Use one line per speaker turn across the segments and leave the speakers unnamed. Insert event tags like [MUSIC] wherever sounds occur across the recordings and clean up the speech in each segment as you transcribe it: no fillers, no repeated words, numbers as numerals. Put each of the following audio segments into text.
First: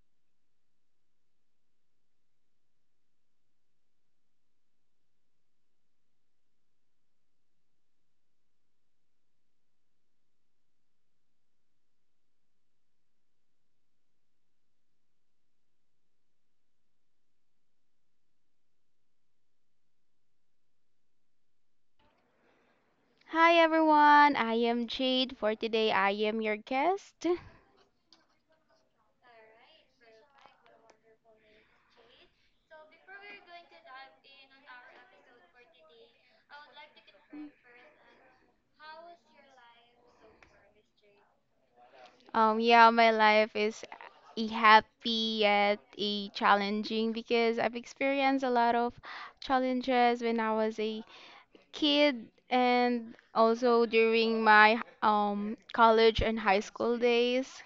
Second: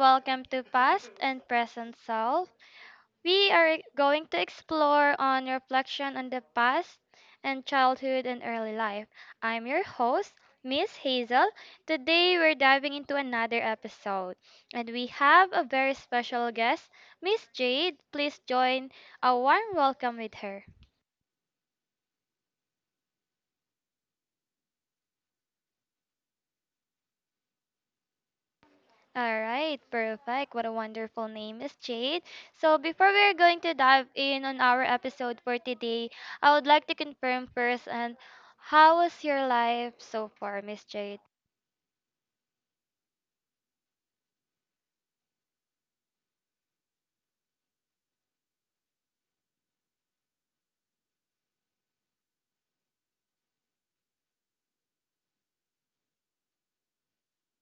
Welcome to Past and Present Self. We are going to explore on reflection on the past and childhood and early life. I'm your host, Miss Hazel. Today we're diving into another episode, and we have a very special guest, Miss Jade. Please join a warm welcome with her.
Hi everyone, I am Jade. For today, I am your guest.
All right, perfect. What a wonderful name is Jade. So before we're going to dive in on our episode for today, I would like to confirm first, and how was your life so far, Miss Jade?
Yeah, my life is a happy yet a challenging because I've experienced a lot of challenges when I was a kid and also during my college and high school days.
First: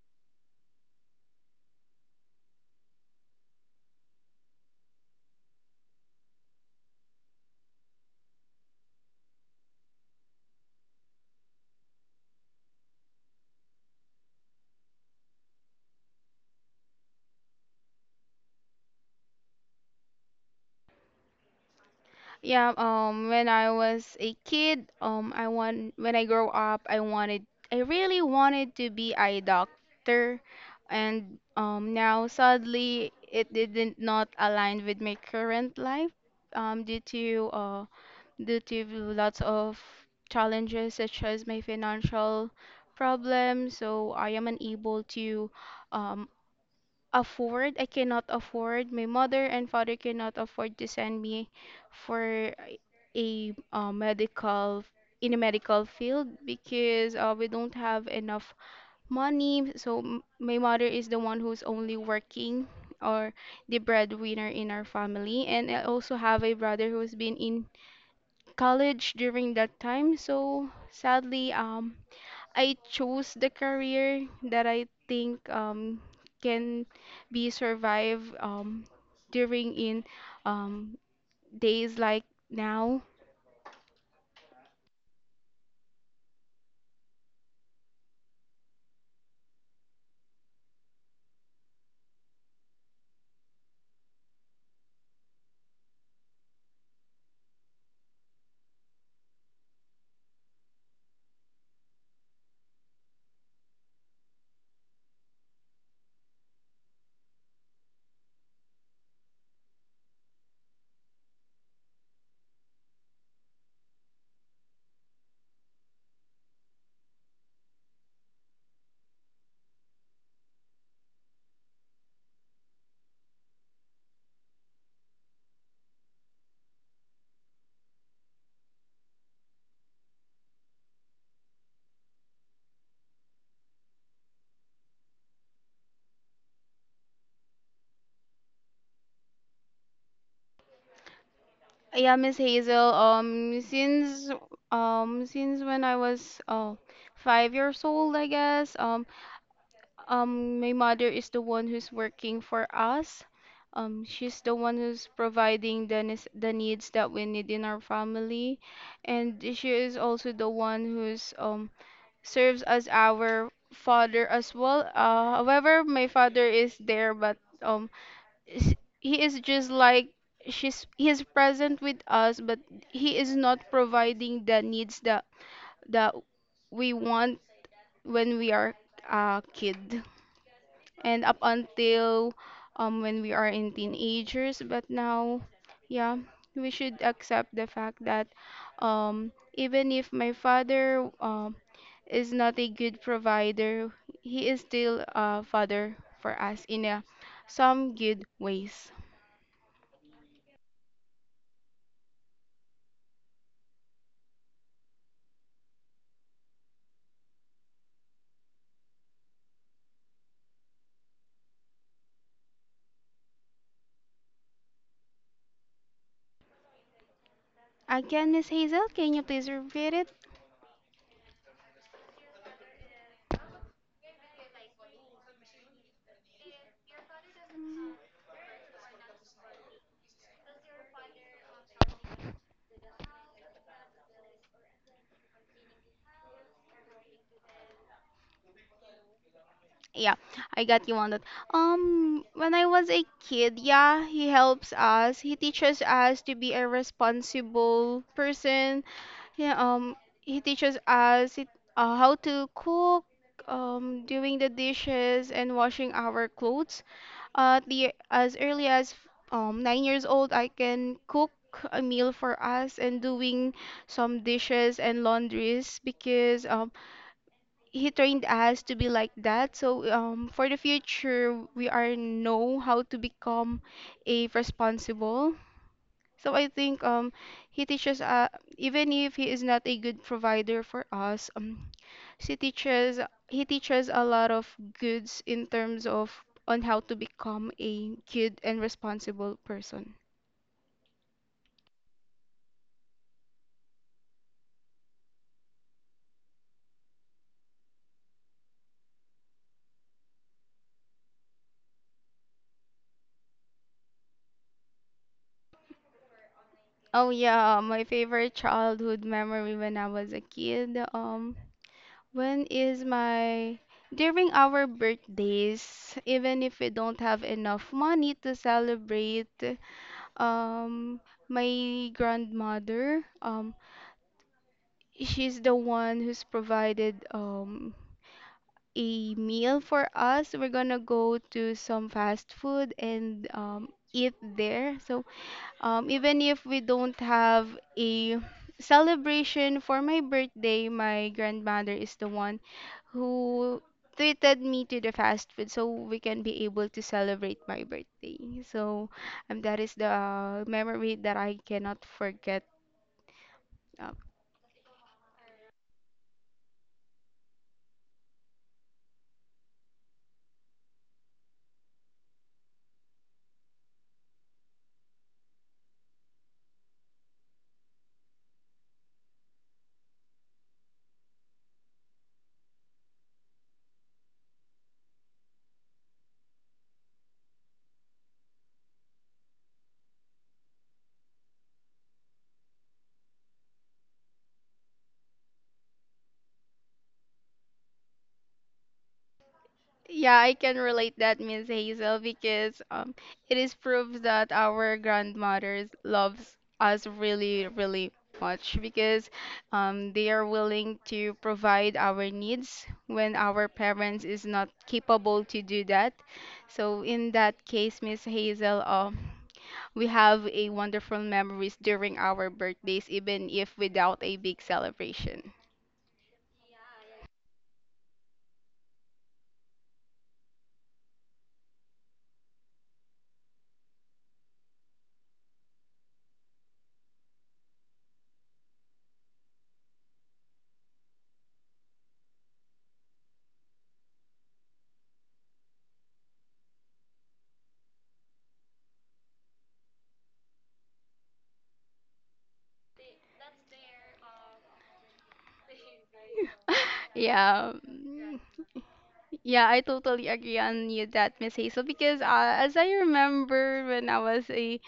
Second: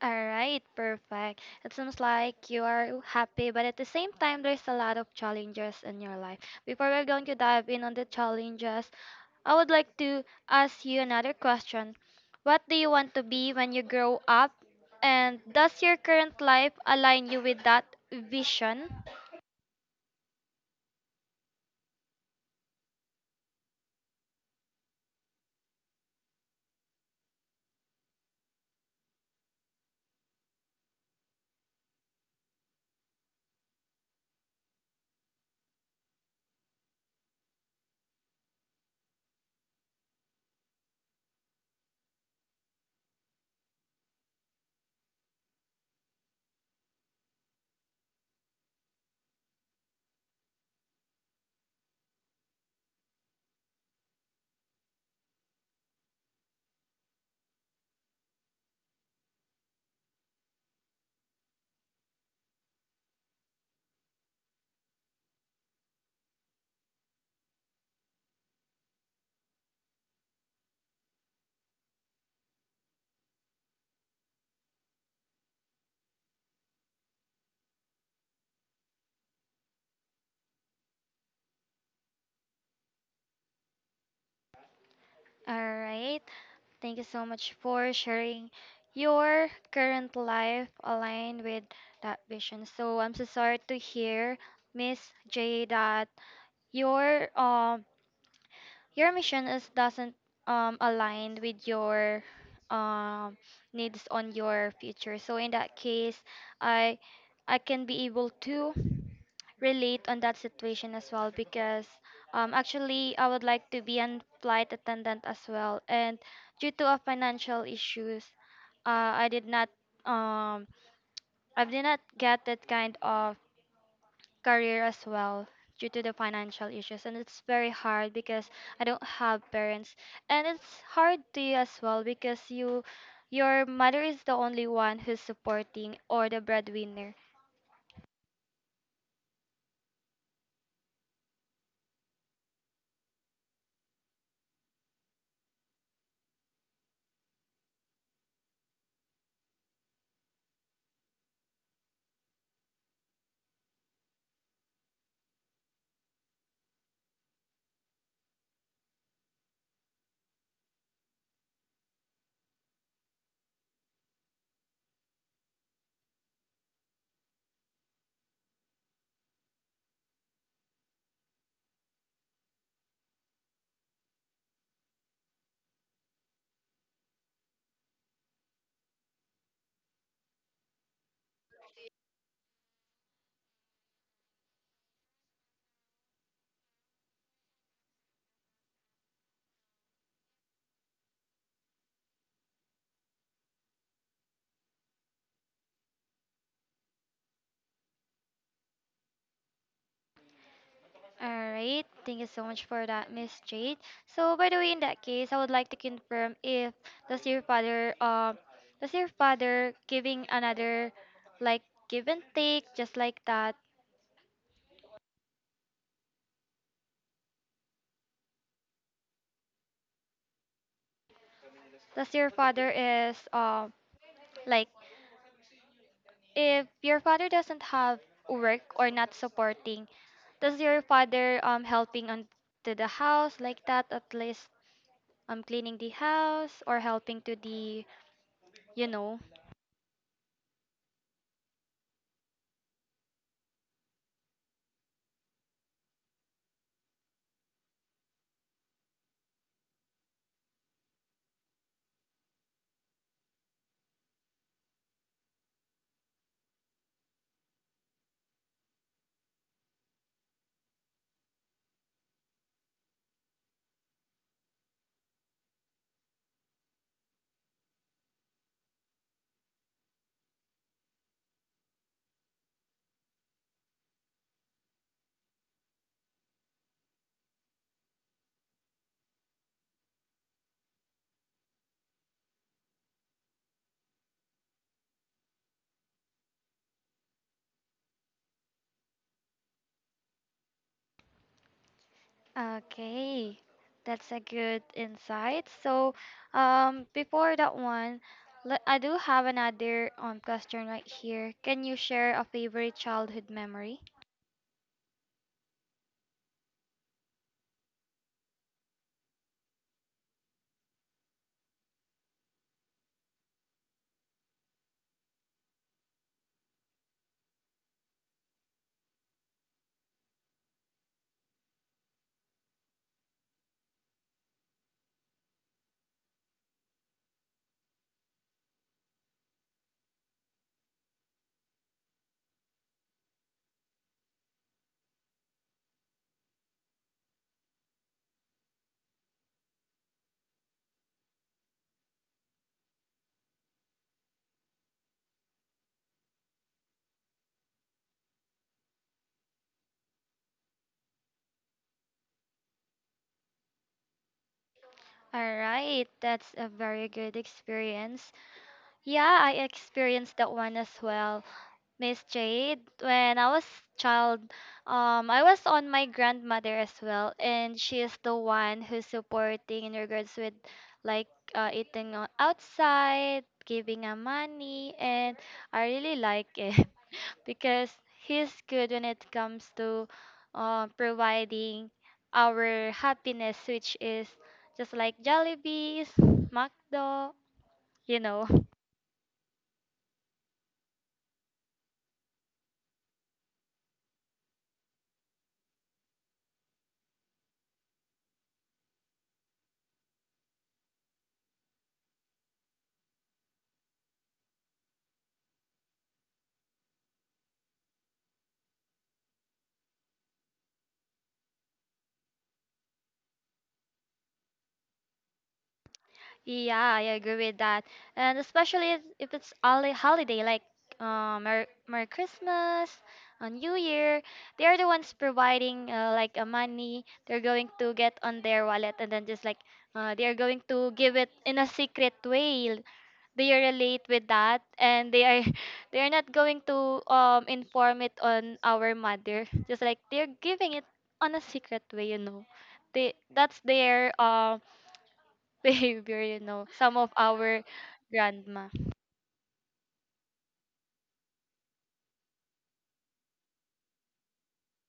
All right, perfect. It seems like you are happy, but at the same time, there's a lot of challenges in your life. Before we're going to dive in on the challenges, I would like to ask you another question. What do you want to be when you grow up? And does your current life align you with that vision?
Yeah, when I was a kid, I want when I grow up, I really wanted to be a doctor, and now sadly, it didn't not align with my current life, um, due to uh, due to lots of challenges such as my financial problems. So I am unable to, um, afford I cannot afford my mother and father cannot afford to send me for a medical in a medical field because we don't have enough money so my mother is the one who's only working or the breadwinner in our family, and I also have a brother who's been in college during that time. So sadly, I chose the career that I think can be survived, during in um, days like now.
All right. Thank you so much for sharing your current life aligned with that vision. So I'm so sorry to hear, Miss J, that your um your mission is doesn't align with your um needs on your future. So in that case, i I can be able to relate on that situation as well because actually I would like to be a flight attendant as well, and due to a financial issues, uh, i did not um I did not get that kind of career as well due to the financial issues. And it's very hard because I don't have parents, and it's hard to you as well because your mother is the only one who's supporting or the breadwinner.
Yeah, Miss Hazel. Since since when I was 5 years old, I guess. My mother is the one who's working for us. She's the one who's providing the the needs that we need in our family, and she is also the one who's serves as our father as well. However, my father is there, but s- he is just like she's. He is present with us, but he is not providing the needs that that we want when we are a kid, and up until when we are in teenagers. But now, yeah, we should accept the fact that even if my father is not a good provider, he is still a father for us in a, some good ways.
All right, thank you so much for that, Miss Jade. So by the way, in that case, I would like to confirm, if does your father does your father giving another, like, give and take just like that?
Again, Miss Hazel, can you please repeat it?
Does your father is like, if your father doesn't have work or not supporting, does your father helping on to the house like that, at least cleaning the house or helping to the you know
Yeah, I got you on that. When I was a kid, yeah, he helps us. He teaches us to be a responsible person. Yeah, he teaches us it, how to cook, doing the dishes and washing our clothes. The as early as 9 years old, I can cook a meal for us and doing some dishes and laundries because he trained us to be like that. So for the future, we are know how to become a responsible. So I think he teaches even if he is not a good provider for us, he teaches he teaches a lot of goods in terms of on how to become a good and responsible person.
okay, that's a good insight. So before that one, I do have another question right here. Can you share a favorite childhood memory?
Oh yeah, my favorite childhood memory when I was a kid. When is my During our birthdays, even if we don't have enough money to celebrate, um, my grandmother, she's the one who's provided a meal for us. We're gonna go to some fast food and eat there. So even if we don't have a celebration for my birthday, my grandmother is the one who treated me to the fast food so we can be able to celebrate my birthday. So that is the memory that I cannot forget. um,
All right, that's a very good experience. Yeah, I experienced that one as well. Miss Jade, when I was child, I was on my grandmother as well, and she is the one who's supporting in regards with, like, eating outside, giving a money, and I really like it [LAUGHS] because he's good when it comes to providing our happiness, which is just like Jollibees, McDo, you know.
Yeah, I can relate that, Miss Hazel, because it is proof that our grandmothers loves us really, really much because they are willing to provide our needs when our parents is not capable to do that. So in that case, Miss Hazel, we have a wonderful memories during our birthdays, even if without a big celebration.
Yeah, I agree with that. And especially if it's holiday like, Merry Christmas, New Year, they are the ones providing, like, money they're going to get on their wallet, and then just like, they are going to give it in a secret way. They relate with that, and they are [LAUGHS] they are not going to inform it on our mother. Just like they're giving it on a secret way. They that's their [LAUGHS] behavior, some of
[LAUGHS]
our
Yeah. Mm.
grandma.
Yeah, I totally agree on you that, Miss Hazel, because as I remember when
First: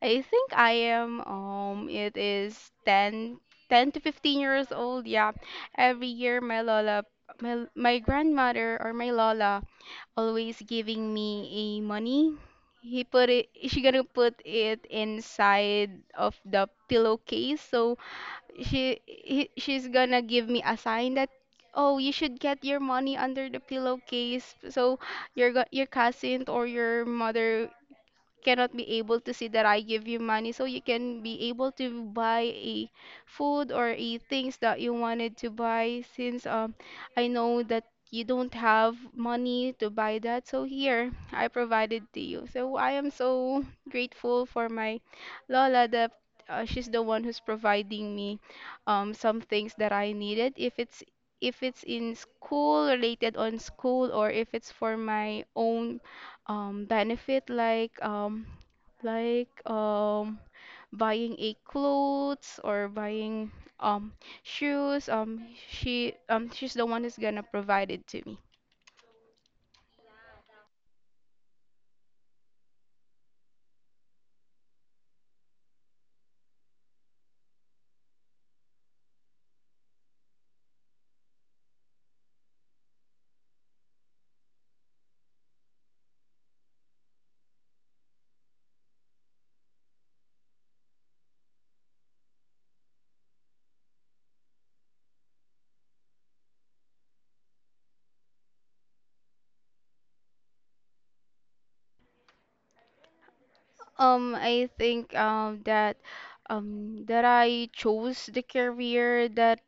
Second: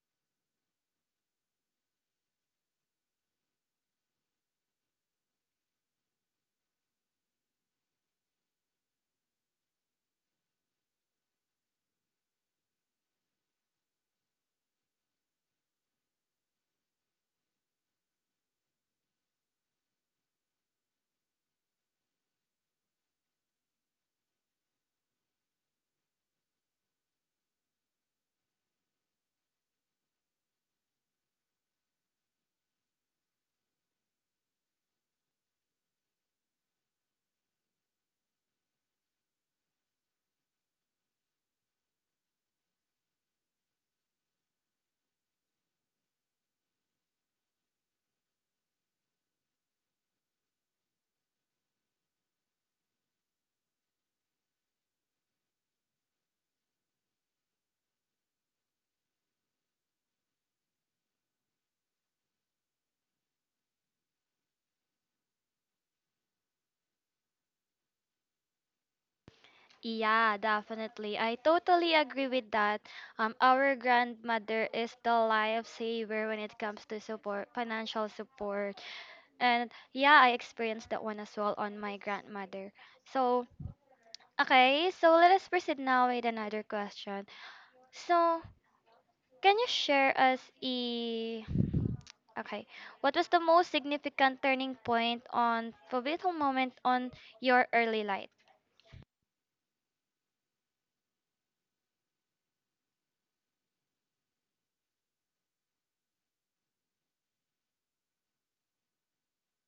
I think I am, it is 10 to 15 years old, yeah. Every year my lola, my grandmother or my lola always giving me a money. She gonna put it inside of the pillowcase, so she's gonna give me a sign that oh, you should get your money under the pillowcase so your your cousin or your mother cannot be able to see that I give you money so you can be able to buy a food or a things that you wanted to buy. Since I know that you don't have money to buy that, so here I provided to you. So I am so grateful for my Lola that she's the one who's providing me some things that I needed, if it's in school, related on school, or if it's for my own benefit, like like um buying a clothes or buying um shoes. She's the one who's gonna provide it to me.
Yeah, definitely. I totally agree with that. Our grandmother is the lifesaver when it comes to support, financial support. And yeah, I experienced that one as well on my grandmother. So, okay, so let us proceed now with another question. So, can you share us a, okay, what was the most significant turning point on pivotal moment on your early life?
I think that That I chose the career that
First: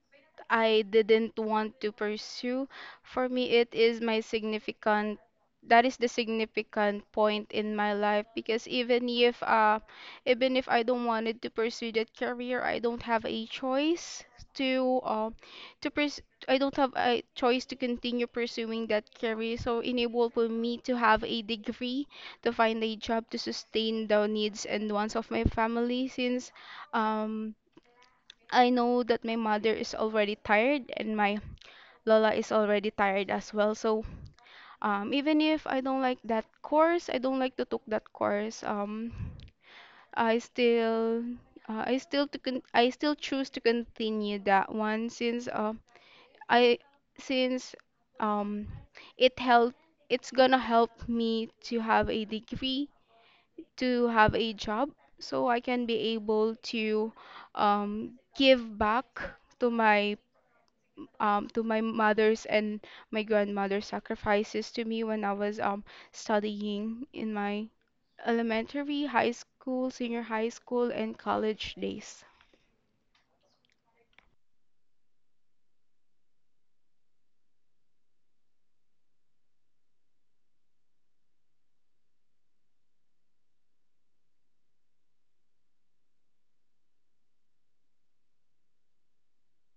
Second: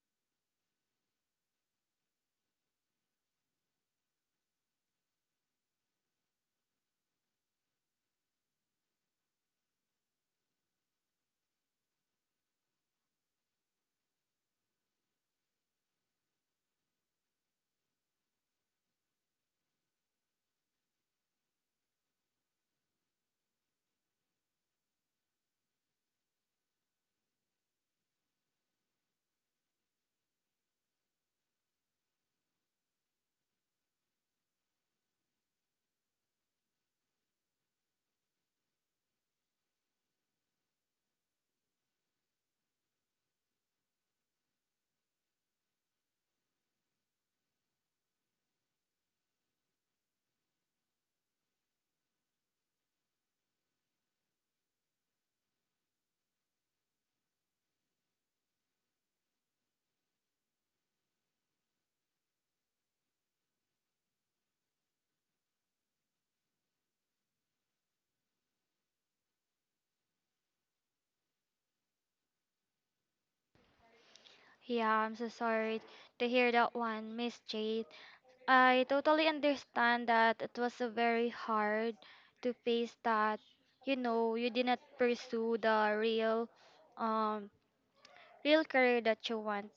I didn't want to pursue. For me, it is my that is the significant point in my life because even if I don't wanted to pursue that career, I don't have a choice to I don't have a choice to continue pursuing that career. So enabled for me to have a degree, to find a job to sustain the needs and wants of my family since um I know that my mother is already tired and my Lola is already tired as well. So even if I don't like that course, I don't like to took that course. I still I still choose to continue that one since I since um, it help it's gonna help me to have a degree, to have a job, so I can be able to um, give back to my to my mother's and my grandmother's sacrifices to me when I was studying in my elementary, high school, senior high school, and college days.
Yeah, I'm so sorry to hear that one, Miss Jade. I totally understand that it was a very hard to face that, you did not pursue the um real career that you want.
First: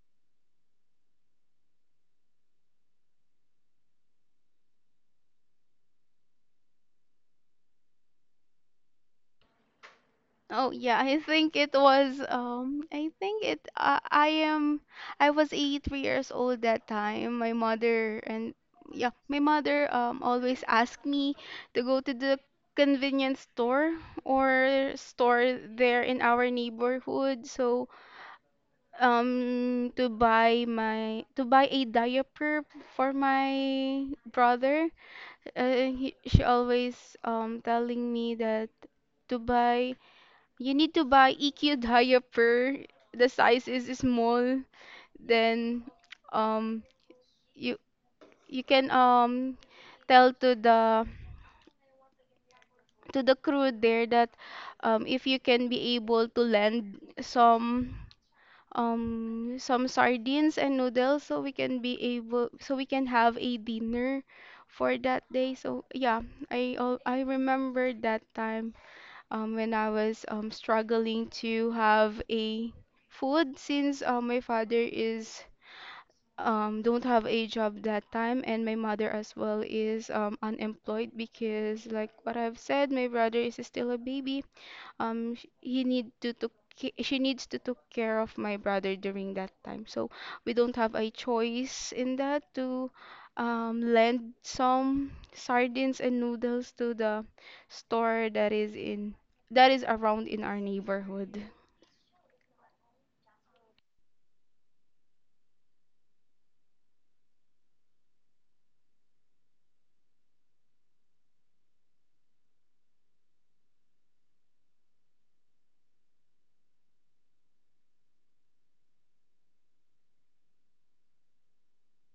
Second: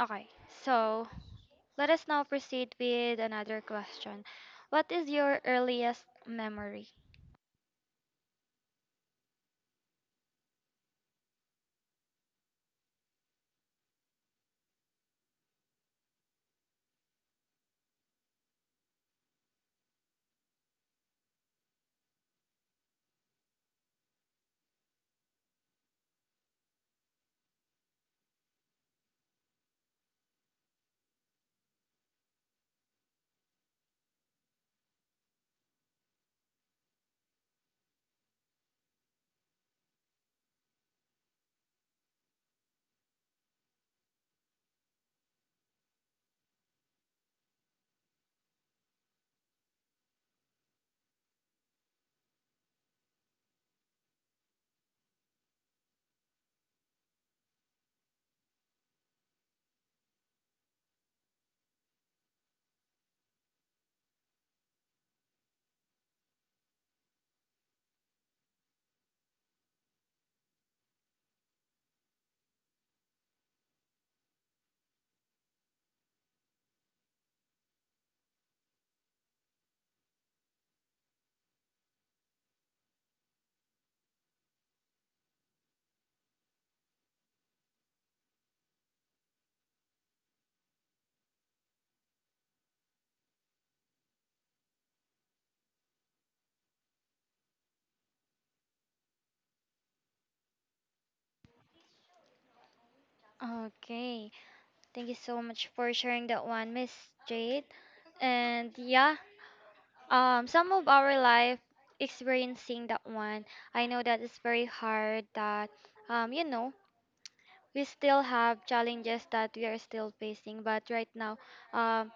Okay, so let us now proceed with another question. What is your earliest memory?
Oh yeah, I think it was I think it I am I was 83 years old that time. My mother and yeah, my mother always asked me to go to the convenience store or store there in our neighborhood. So to buy a diaper for my brother. She always telling me that to buy you need to buy EQ [LAUGHS] diaper. The size is small. Then um you you can tell to the crew there that if you can be able to lend some some sardines and noodles so we can be able, so we can have a dinner for that day. So yeah, I remember that time when I was struggling to have a food since my father is don't have a job that time, and my mother as well is unemployed because like what I've said, my brother is still a baby. Sh- he need to took ca- She needs to take care of my brother during that time. So we don't have a choice in that to lend some sardines and noodles to the store that is in that is around in our neighborhood.
Okay. Thank you so much for sharing that one, Miss Jade. And yeah, some of our life experiencing that one, I know that it's very hard that, um you know we still have challenges that we are still facing, but right now, um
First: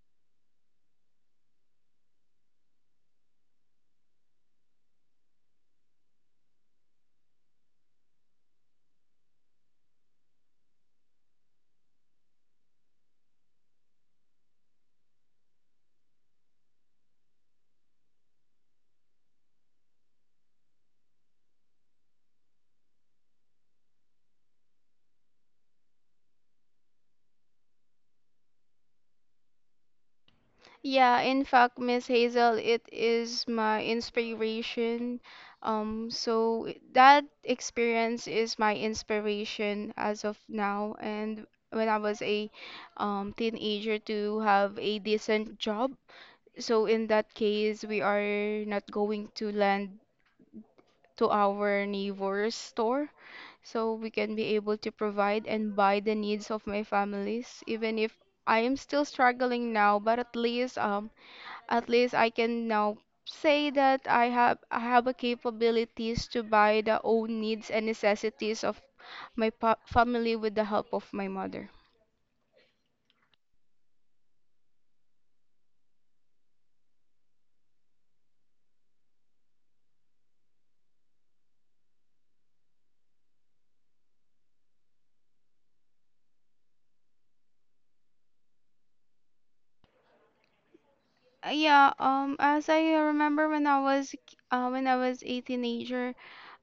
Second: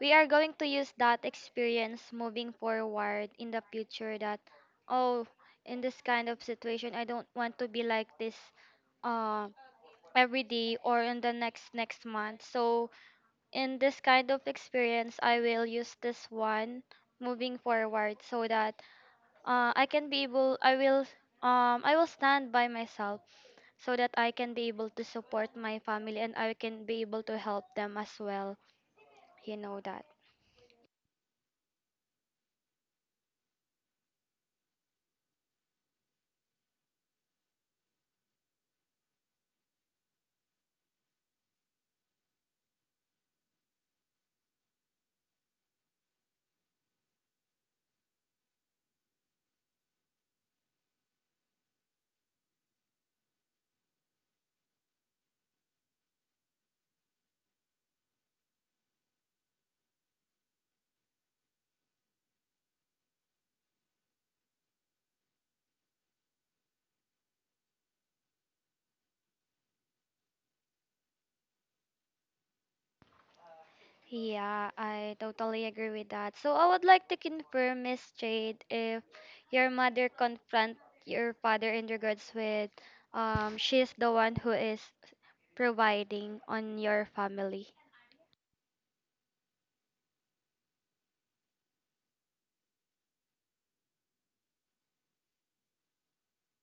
we are going to use that experience moving forward in the future, that, oh, in this kind of situation, I don't want to be like this, uh, every day or in the next month. So in this kind of experience, I will use this one moving forward so that, I can be able I will stand by myself so that I can be able to support my family, and I can be able to help them as well. You know that.
Yeah, in fact, Miss Hazel, it is my inspiration. That experience is my inspiration as of now. And when I was a teenager, to have a decent job, so in that case, we are not going to lend to our neighbor's store, so we can be able to provide and buy the needs of my families, even if I am still struggling now. But at least, at least I can now say that I have a capabilities to buy the own needs and necessities of my family with the help of my mother.
Yeah, I totally agree with that. So I would like to confirm, Miss Jade, if your mother confront your father in regards with, she's the one who is providing on your family
Yeah, as I remember when I was a teenager,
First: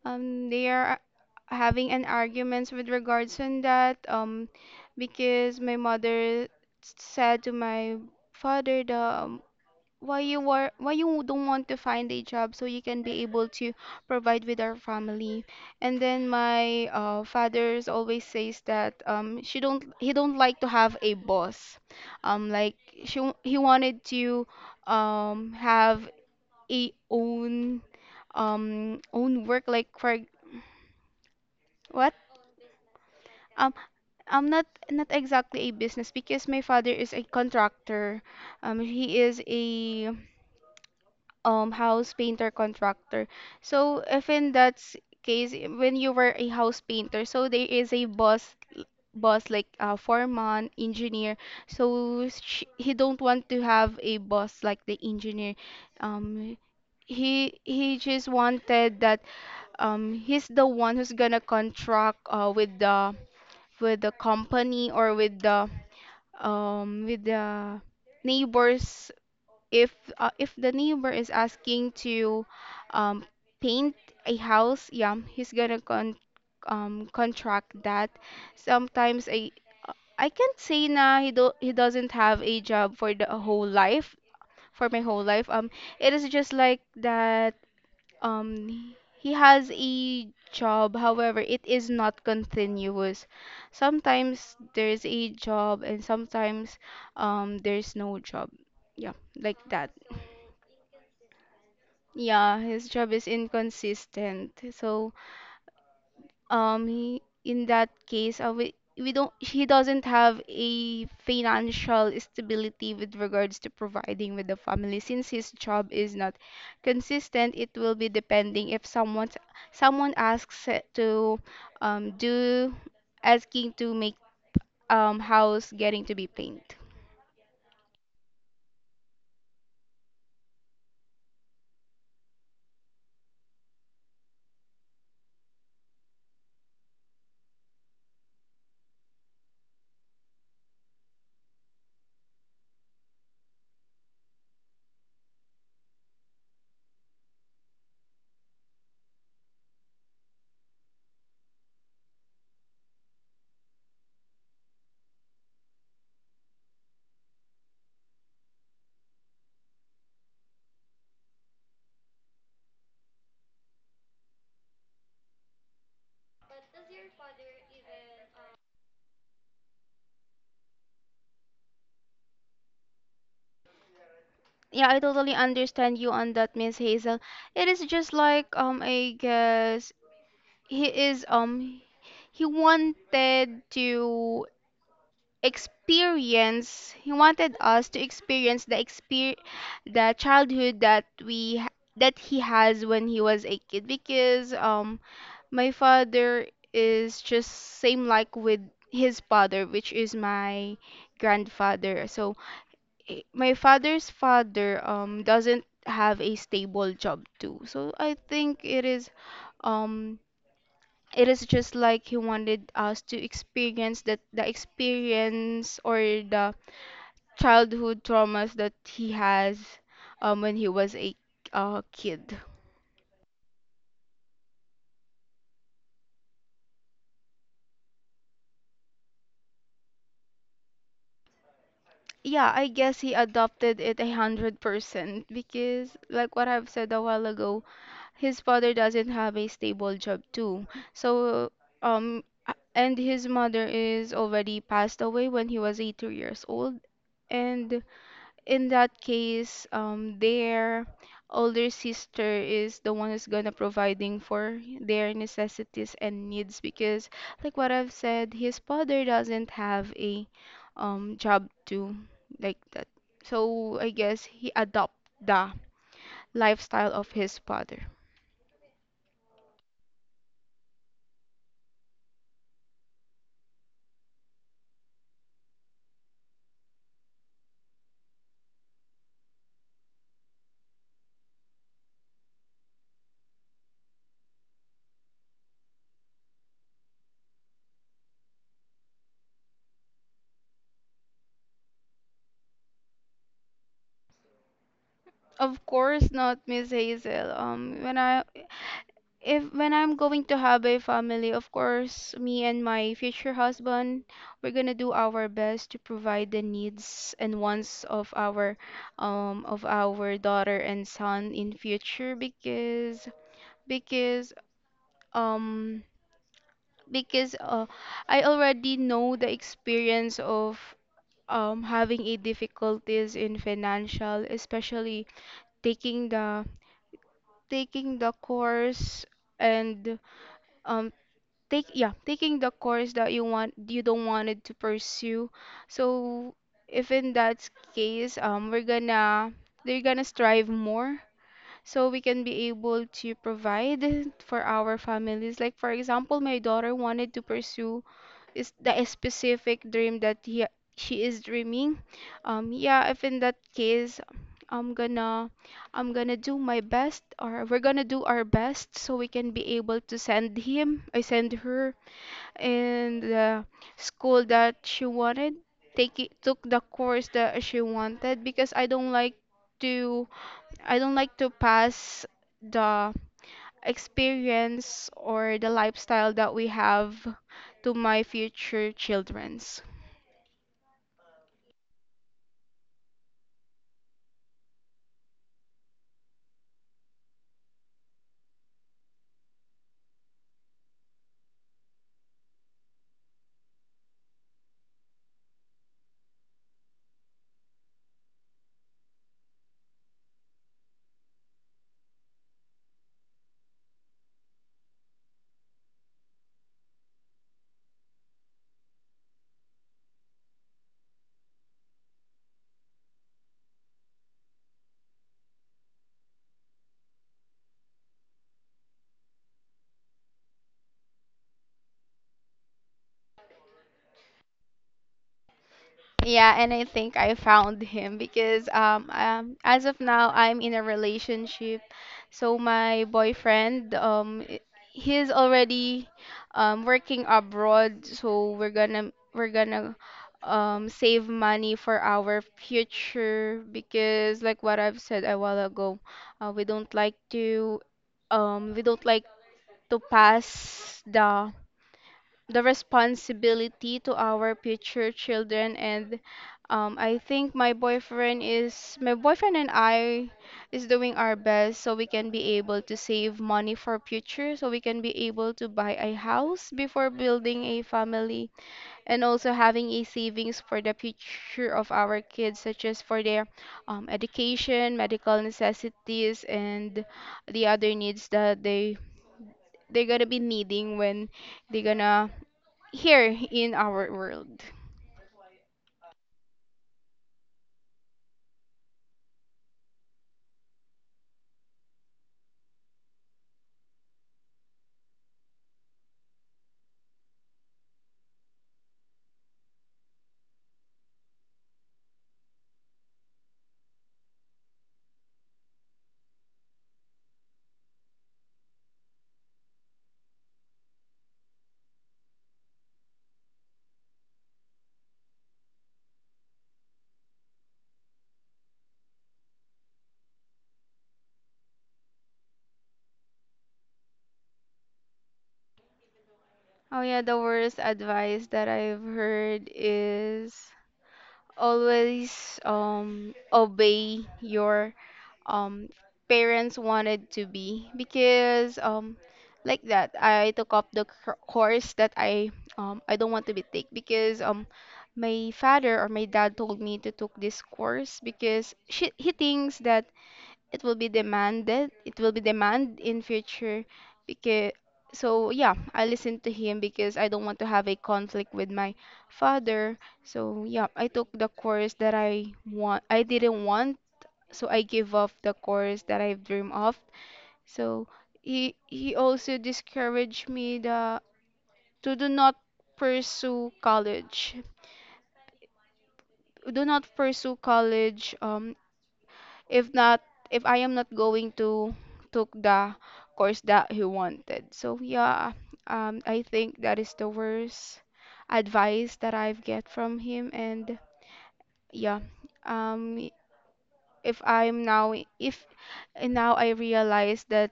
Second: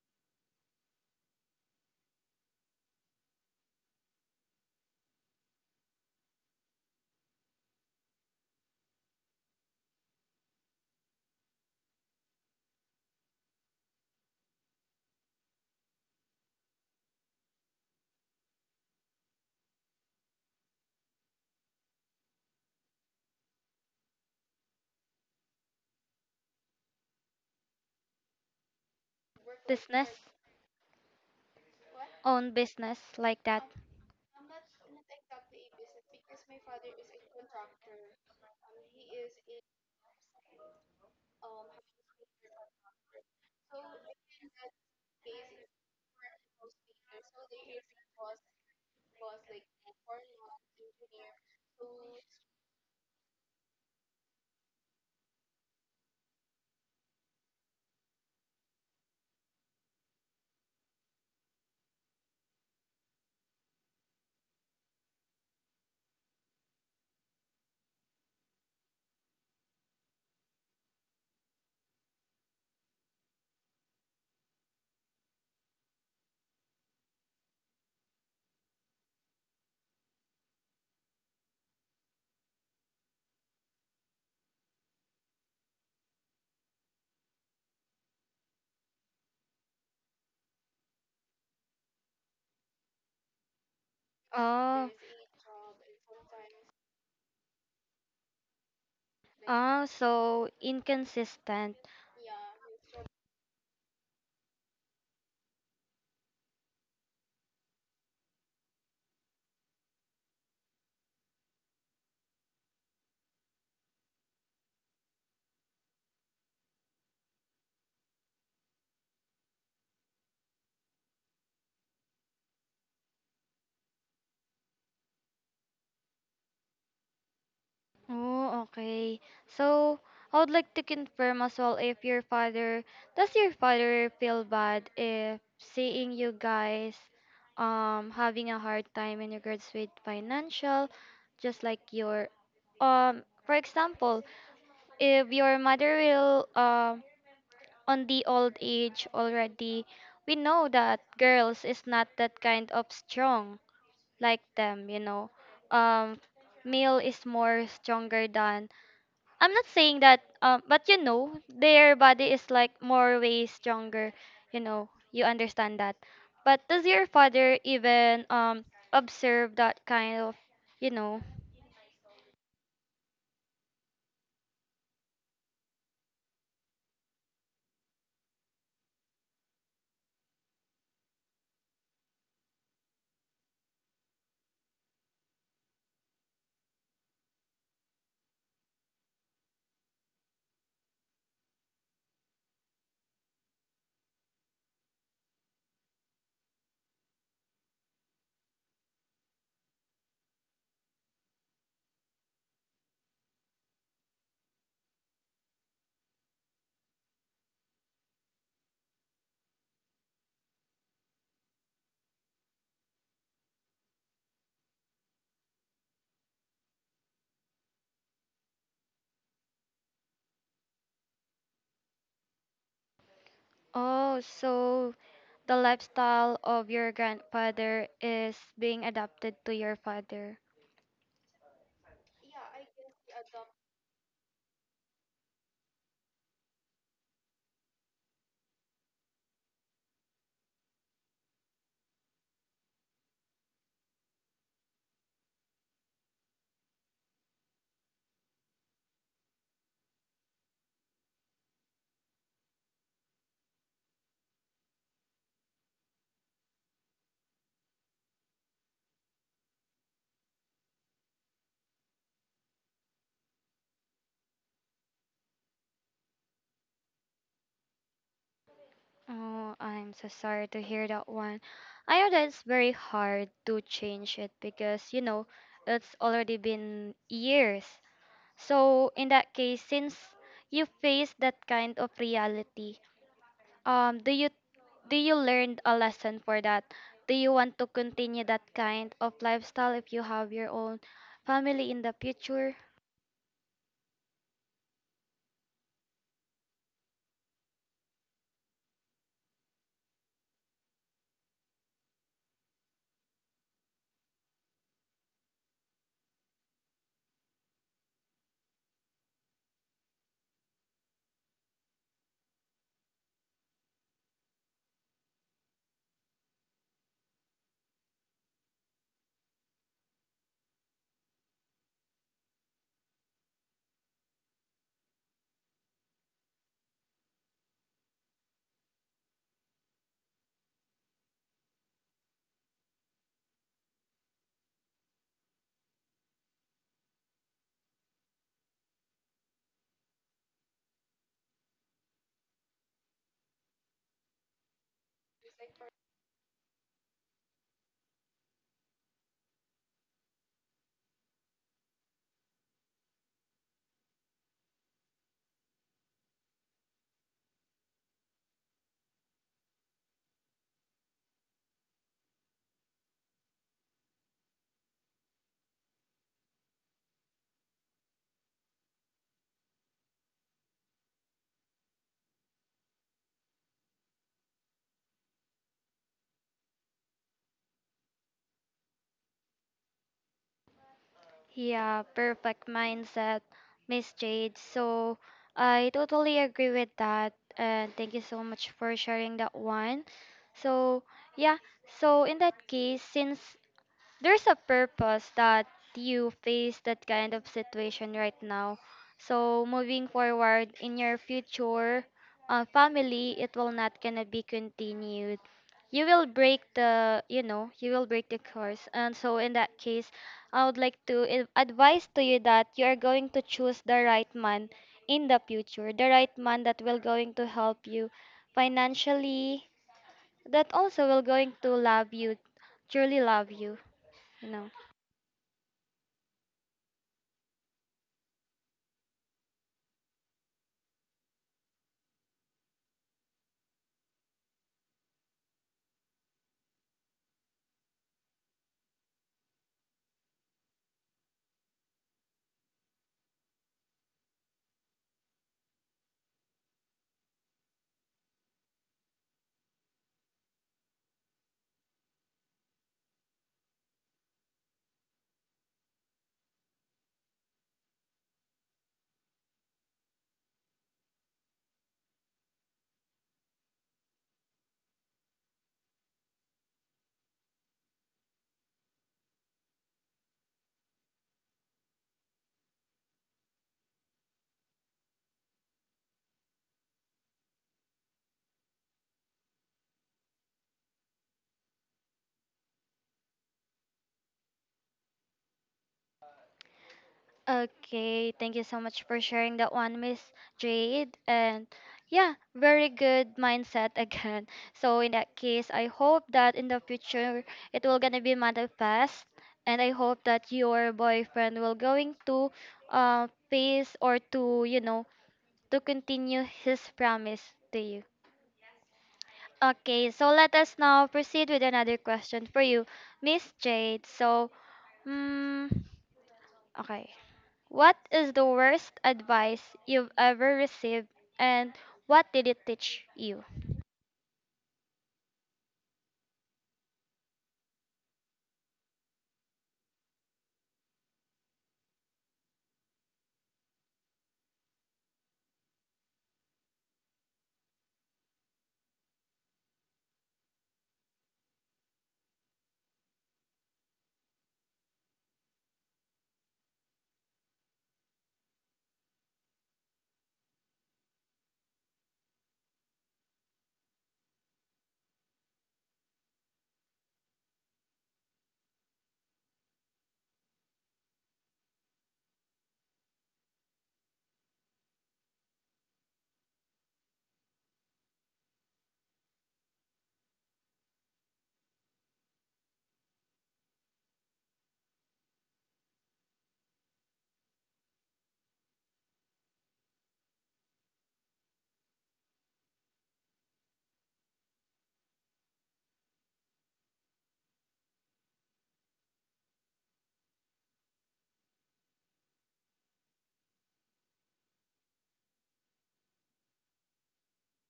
they are having an arguments with regards on that, because my mother said to my father the why you were why you don't want to find a job so you can be able to provide with our family. And then my father's always says that she don't he don't like to have a boss, like he wanted to have a own own work, like
business,
for what.
own business like that.
um I'm not not exactly a business because my father is a contractor. He is a house painter contractor. So if in that case, when you were a house painter, so there is a boss like a foreman, engineer. So sh he don't want to have a boss like the engineer. Um he just wanted that he's the one who's gonna contract with the company or with the neighbors. If if the neighbor is asking to um, paint a house, yeah, he's gonna contract that. Sometimes I can't say na he doesn't have a job for the whole life for my whole life. It is just like that. He has a job, however, it is not continuous. Sometimes
Oh.
there's a job and sometimes there's no job. Yeah, like
Ah,
that.
so inconsistent.
Yeah, his job is inconsistent. So, he, in that case, we don't, he doesn't have a financial stability with regards to providing with the family. Since his job is not consistent, it will be depending if someone asks it to do asking to make house getting to be paint.
Oh, okay. So I would like to confirm as well, if your father does your father feel bad if seeing you guys having a hard time in regards with financial, just like your, for example, if your mother will, on the old age already, we know that girls is not that kind of strong like them. Um, Male is more stronger than. I'm not saying that, but their body is like more way stronger. You know, you understand that. But does your father even observe that kind of, you know?
Yeah, I totally understand you on that, Miss Hazel. It is just like I guess he is um he wanted to experience he wanted us to experience the childhood that that he has when he was a kid because my father is just same like with his father, which is my grandfather. So my father's father doesn't have a stable job too, so I think um it is just like he wanted us to experience that, the experience or the childhood traumas that he has when he was a kid.
Oh, so the lifestyle of your grandfather is being adapted to your father.
Yeah, I guess he adopted it 100% because, like what I've said a while ago, his father doesn't have a stable job too. So, and his mother is already passed away when he was 8 years old, and in that case, their older sister is the one who's gonna providing for their necessities and needs because, like what I've said, his father doesn't have a job to like that. So I guess he adopt the lifestyle of his father.
Oh, I'm so sorry to hear that one. I know that it's very hard to change it because, it's already been years. So, in that case, since you faced that kind of reality, um, do you do you learn a lesson for that? Do you want to continue that kind of lifestyle if you have your own family in the future?
Of course not, Miss Hazel. When I if when I'm going to have a family, of course, me and my future husband, we're gonna do our best to provide the needs and wants of our daughter and son in future because um because I already know the experience of having a difficulties in financial, especially taking the taking the course and um take yeah taking the course that you don't wanted to pursue. So if in that case, we're gonna they're gonna strive more so we can be able to provide for our families. Like for example, my daughter wanted to pursue, is the specific dream that he she is dreaming. Yeah, if in that case, I'm gonna I'm gonna do my best, or we're gonna do our best so we can be able to send him, I send her in the school that she wanted. Take it, took the course that she wanted because to I don't like to pass the experience or the lifestyle that we have to my future children.
Yeah, perfect mindset, Miss Jade. So I totally agree with that. And thank you so much for sharing that one. So, yeah, so in that case, since there's a purpose that you face that kind of situation right now. So moving forward in your future, family, it will not gonna be continued. You will break the course. And so in that case, I would like to advise to you that you are going to choose the right man in the future, the right man that will going to help you financially, that also will going to love you, truly love you, you know.
Yeah, and I think I found him because as of now I'm in a relationship. So my boyfriend he's already working abroad, so we're gonna save money for our future because like what I've said a while ago, uh, we don't like to we don't like to pass the responsibility to our future children, and I think my boyfriend is my boyfriend and I is doing our best so we can be able to save money for future so we can be able to buy a house before building a family, and also having a savings for the future of our kids such as for their education, medical necessities and the other needs that they're gonna be needing when they're gonna here in our world.
Okay, thank you so much for sharing that one, Miss Jade. And yeah, very good mindset again. [LAUGHS] So in that case, I hope that in the future it will gonna be manifest, and I hope that your boyfriend will going to face or to you know to continue his promise to you. Okay, so let us now proceed with another question for you, Miss Jade. So, mm, okay. What is the worst advice you've ever received, and what did it teach you?
Oh yeah, the worst advice that I've heard is always obey your um parents wanted to be, because like that I took up course that I don't want to be take because my father or my dad told me to took this course because he thinks that it will be demand in future because. So yeah, I listen to him because I don't want to have a conflict with my father. So yeah, I took the course that I didn't want, so I gave up the course that I dream of. So he also discouraged me the to do not pursue college, do not pursue college if not, if I am not going to took the course that he wanted. So yeah, I think that is the worst advice that I've get from him, and yeah, um, if I'm now if now I realize that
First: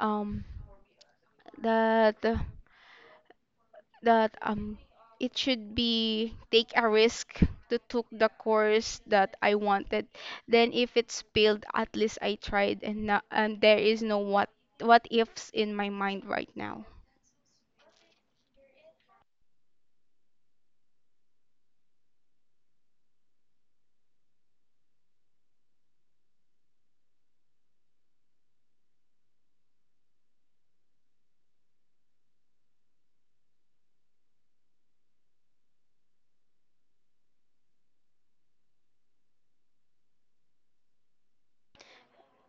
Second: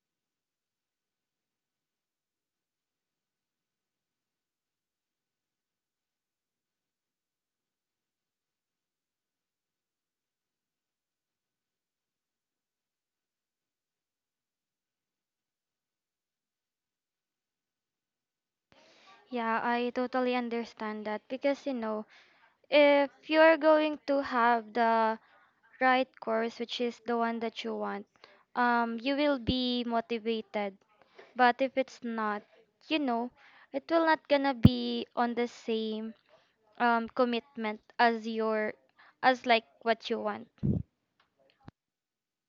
um that that um it should be take a risk to took the course that I wanted. Then if it's failed, at least I tried, and there is no what ifs in my mind right now.
Yeah, I totally understand that because if you're going to have the right course, which is the one that you want, you will be motivated. But if it's not, you know, it will not gonna be on the same commitment as like what you want.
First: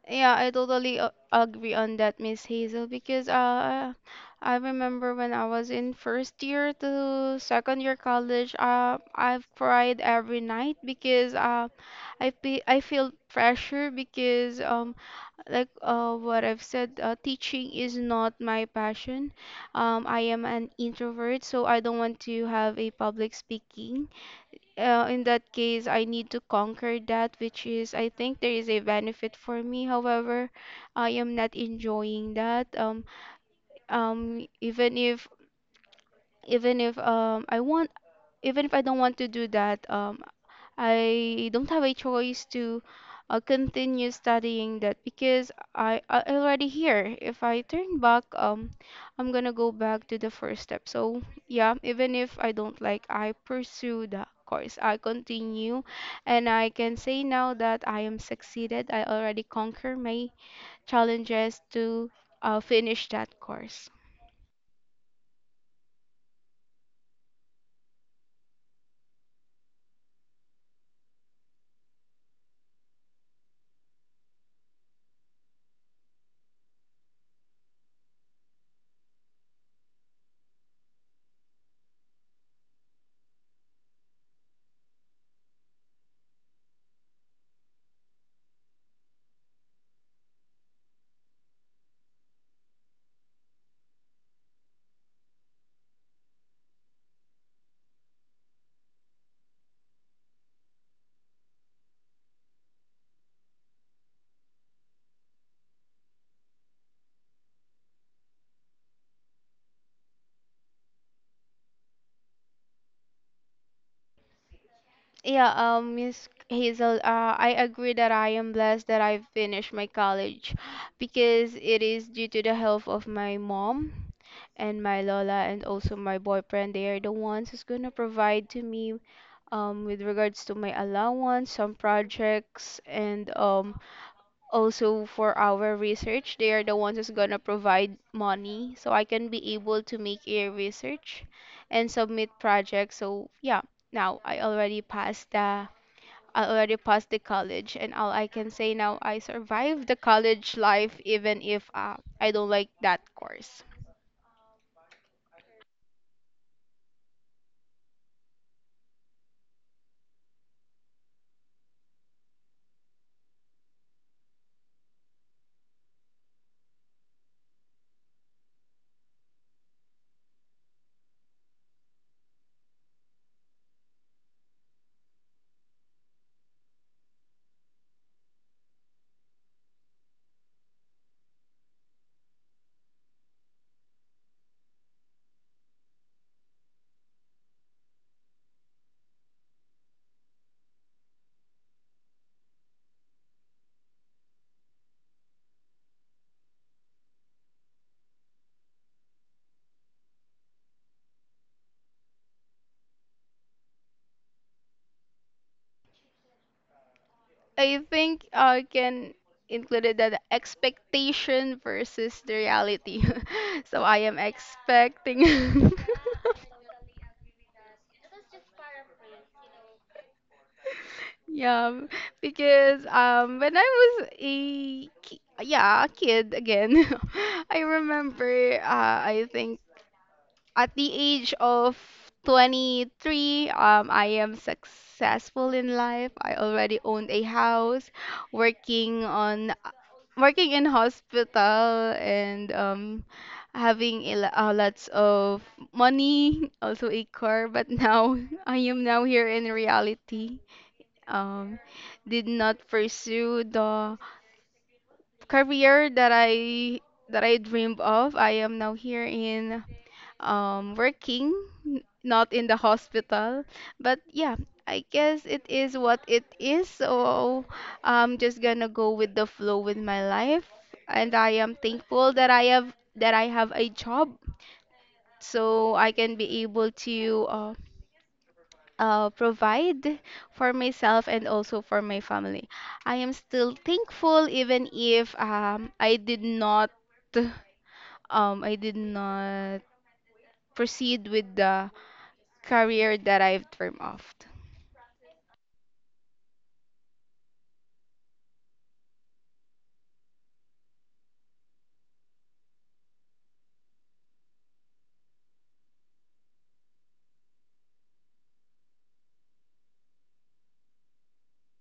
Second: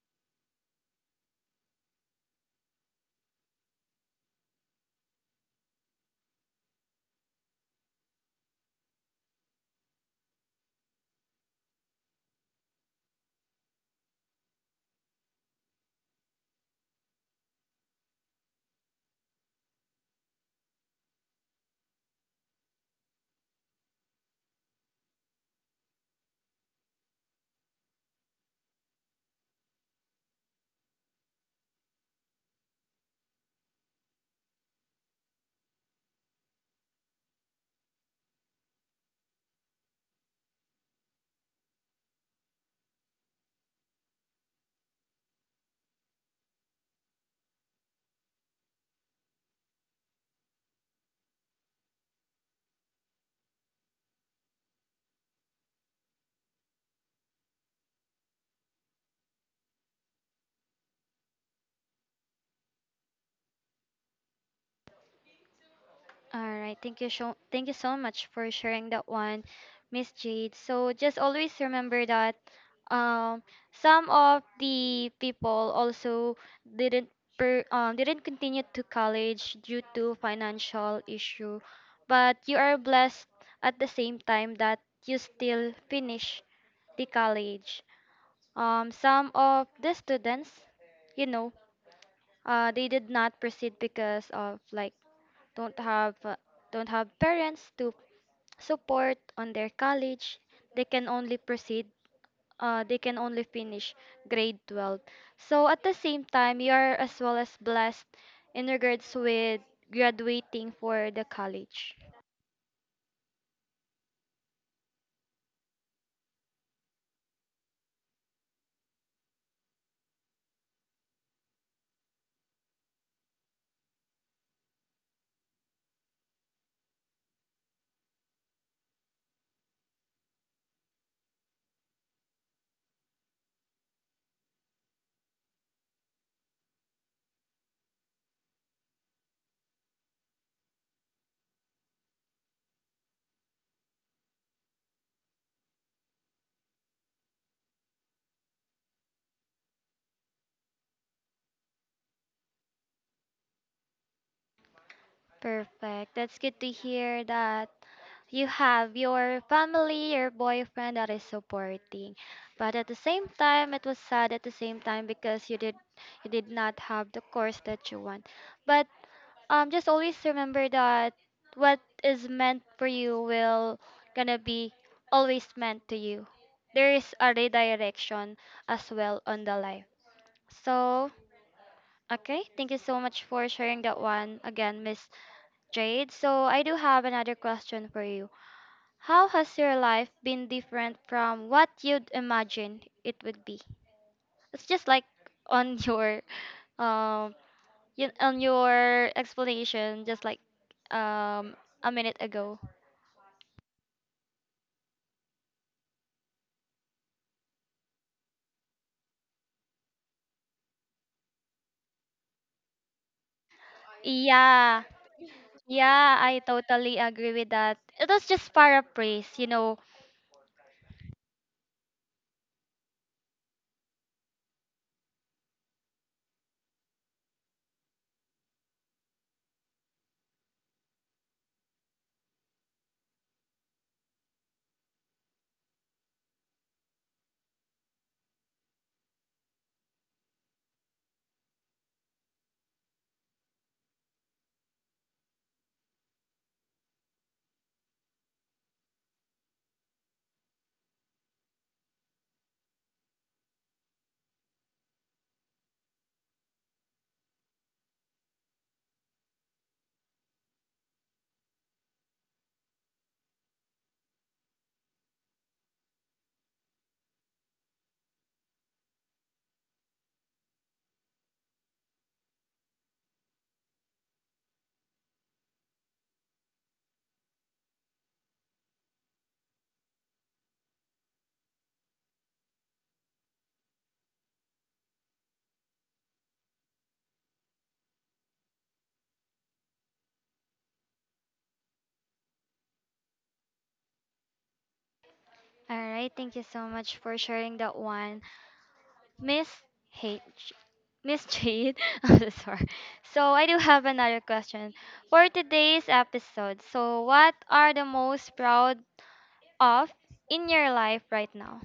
Yeah, I totally agree on that, Miss Hazel, because I remember when I was in first year to second year college, I've cried every night because I feel pressure because like what I've said, teaching is not my passion. I am an introvert, so I don't want to have a public speaking. In that case, I need to conquer that, which is I think there is a benefit for me. However, I am not enjoying that. Um, even if even if um I want even if I don't want to do that, I don't have a choice to continue studying that because I already here. If I turn back, I'm gonna go back to the first step. So yeah, even if I don't like, I pursue the course. I continue, and I can say now that I am succeeded. I already conquer my challenges to finish that course.
All right, thank you so much for sharing that one, Miss Jade. So just always remember that um some of the people also didn't didn't continue to college due to financial issue, but you are blessed at the same time that you still finish the college. Some of the students, you know, they did not proceed because of, like, don't have uh, don't have parents to support on their college. They can only proceed they can only finish grade 12. So at the same time, you are as well as blessed in regards with graduating for the college.
Yeah, Miss Hazel, I agree that I am blessed that I finished my college because it is due to the help of my mom and my Lola and also my boyfriend. They are the ones who's gonna provide to me with regards to my allowance, some projects, and also for our research. They are the ones who's gonna provide money so I can be able to make a research and submit projects. So yeah, now I already passed the college, and all I can say now, I survived the college life, even if I don't like that course.
Perfect, that's good to hear that you have your family, your boyfriend that is supporting, but at the same time it was sad at the same time because you did not have the course that you want. But just always remember that what is meant for you will gonna be always meant to you. There is a redirection as well on the life. So, okay, thank you so much for sharing that one again, Miss Jade. So I do have another question for you. How has your life been different from what you'd imagine it would be? It's just like on [LAUGHS] um on your explanation just like, um a minute ago.
I think I can include it, that expectation versus the reality. [LAUGHS] So I am
Yeah,
expecting.
yeah, I
[LAUGHS]
totally agree with that. It was just paraphrase.
Yeah, because when I yeah, a kid again, [LAUGHS] I remember I think at the age of 23, I am successful in life. I already owned a house, working on working in hospital and having a, lots of money, [LAUGHS] also a car, but now [LAUGHS] I am now here in reality. Um, did not pursue the career that I dreamed of. I am now here in working, not in the hospital. But yeah, I guess it is what it is. So I'm just gonna go with the flow with my life, and I am thankful that I have a job, so I can be able to provide for myself and also for my family. I am still thankful, even if I did not proceed with the career that I've dreamed of.
All right, thank you so much for sharing that one, Miss H. Miss Jade, [LAUGHS] I'm so sorry. So I do have another question for today's episode. So what are the most proud of in your life right now?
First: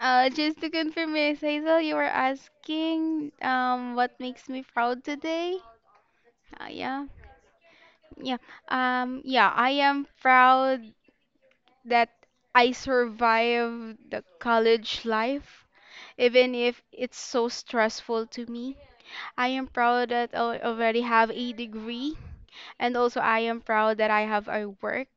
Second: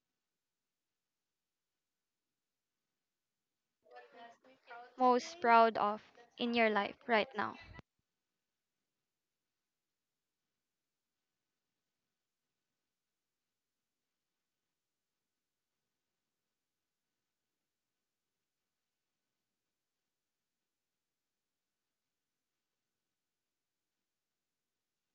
Just to confirm, Miss Hazel, you were asking what makes me proud
Most
today?
proud of in
Uh,
your life
yeah,
right now?
yeah, yeah. I am proud that I survived the college life, even if it's so stressful to me. I am proud that I already have a degree. And also, I am proud that I have a work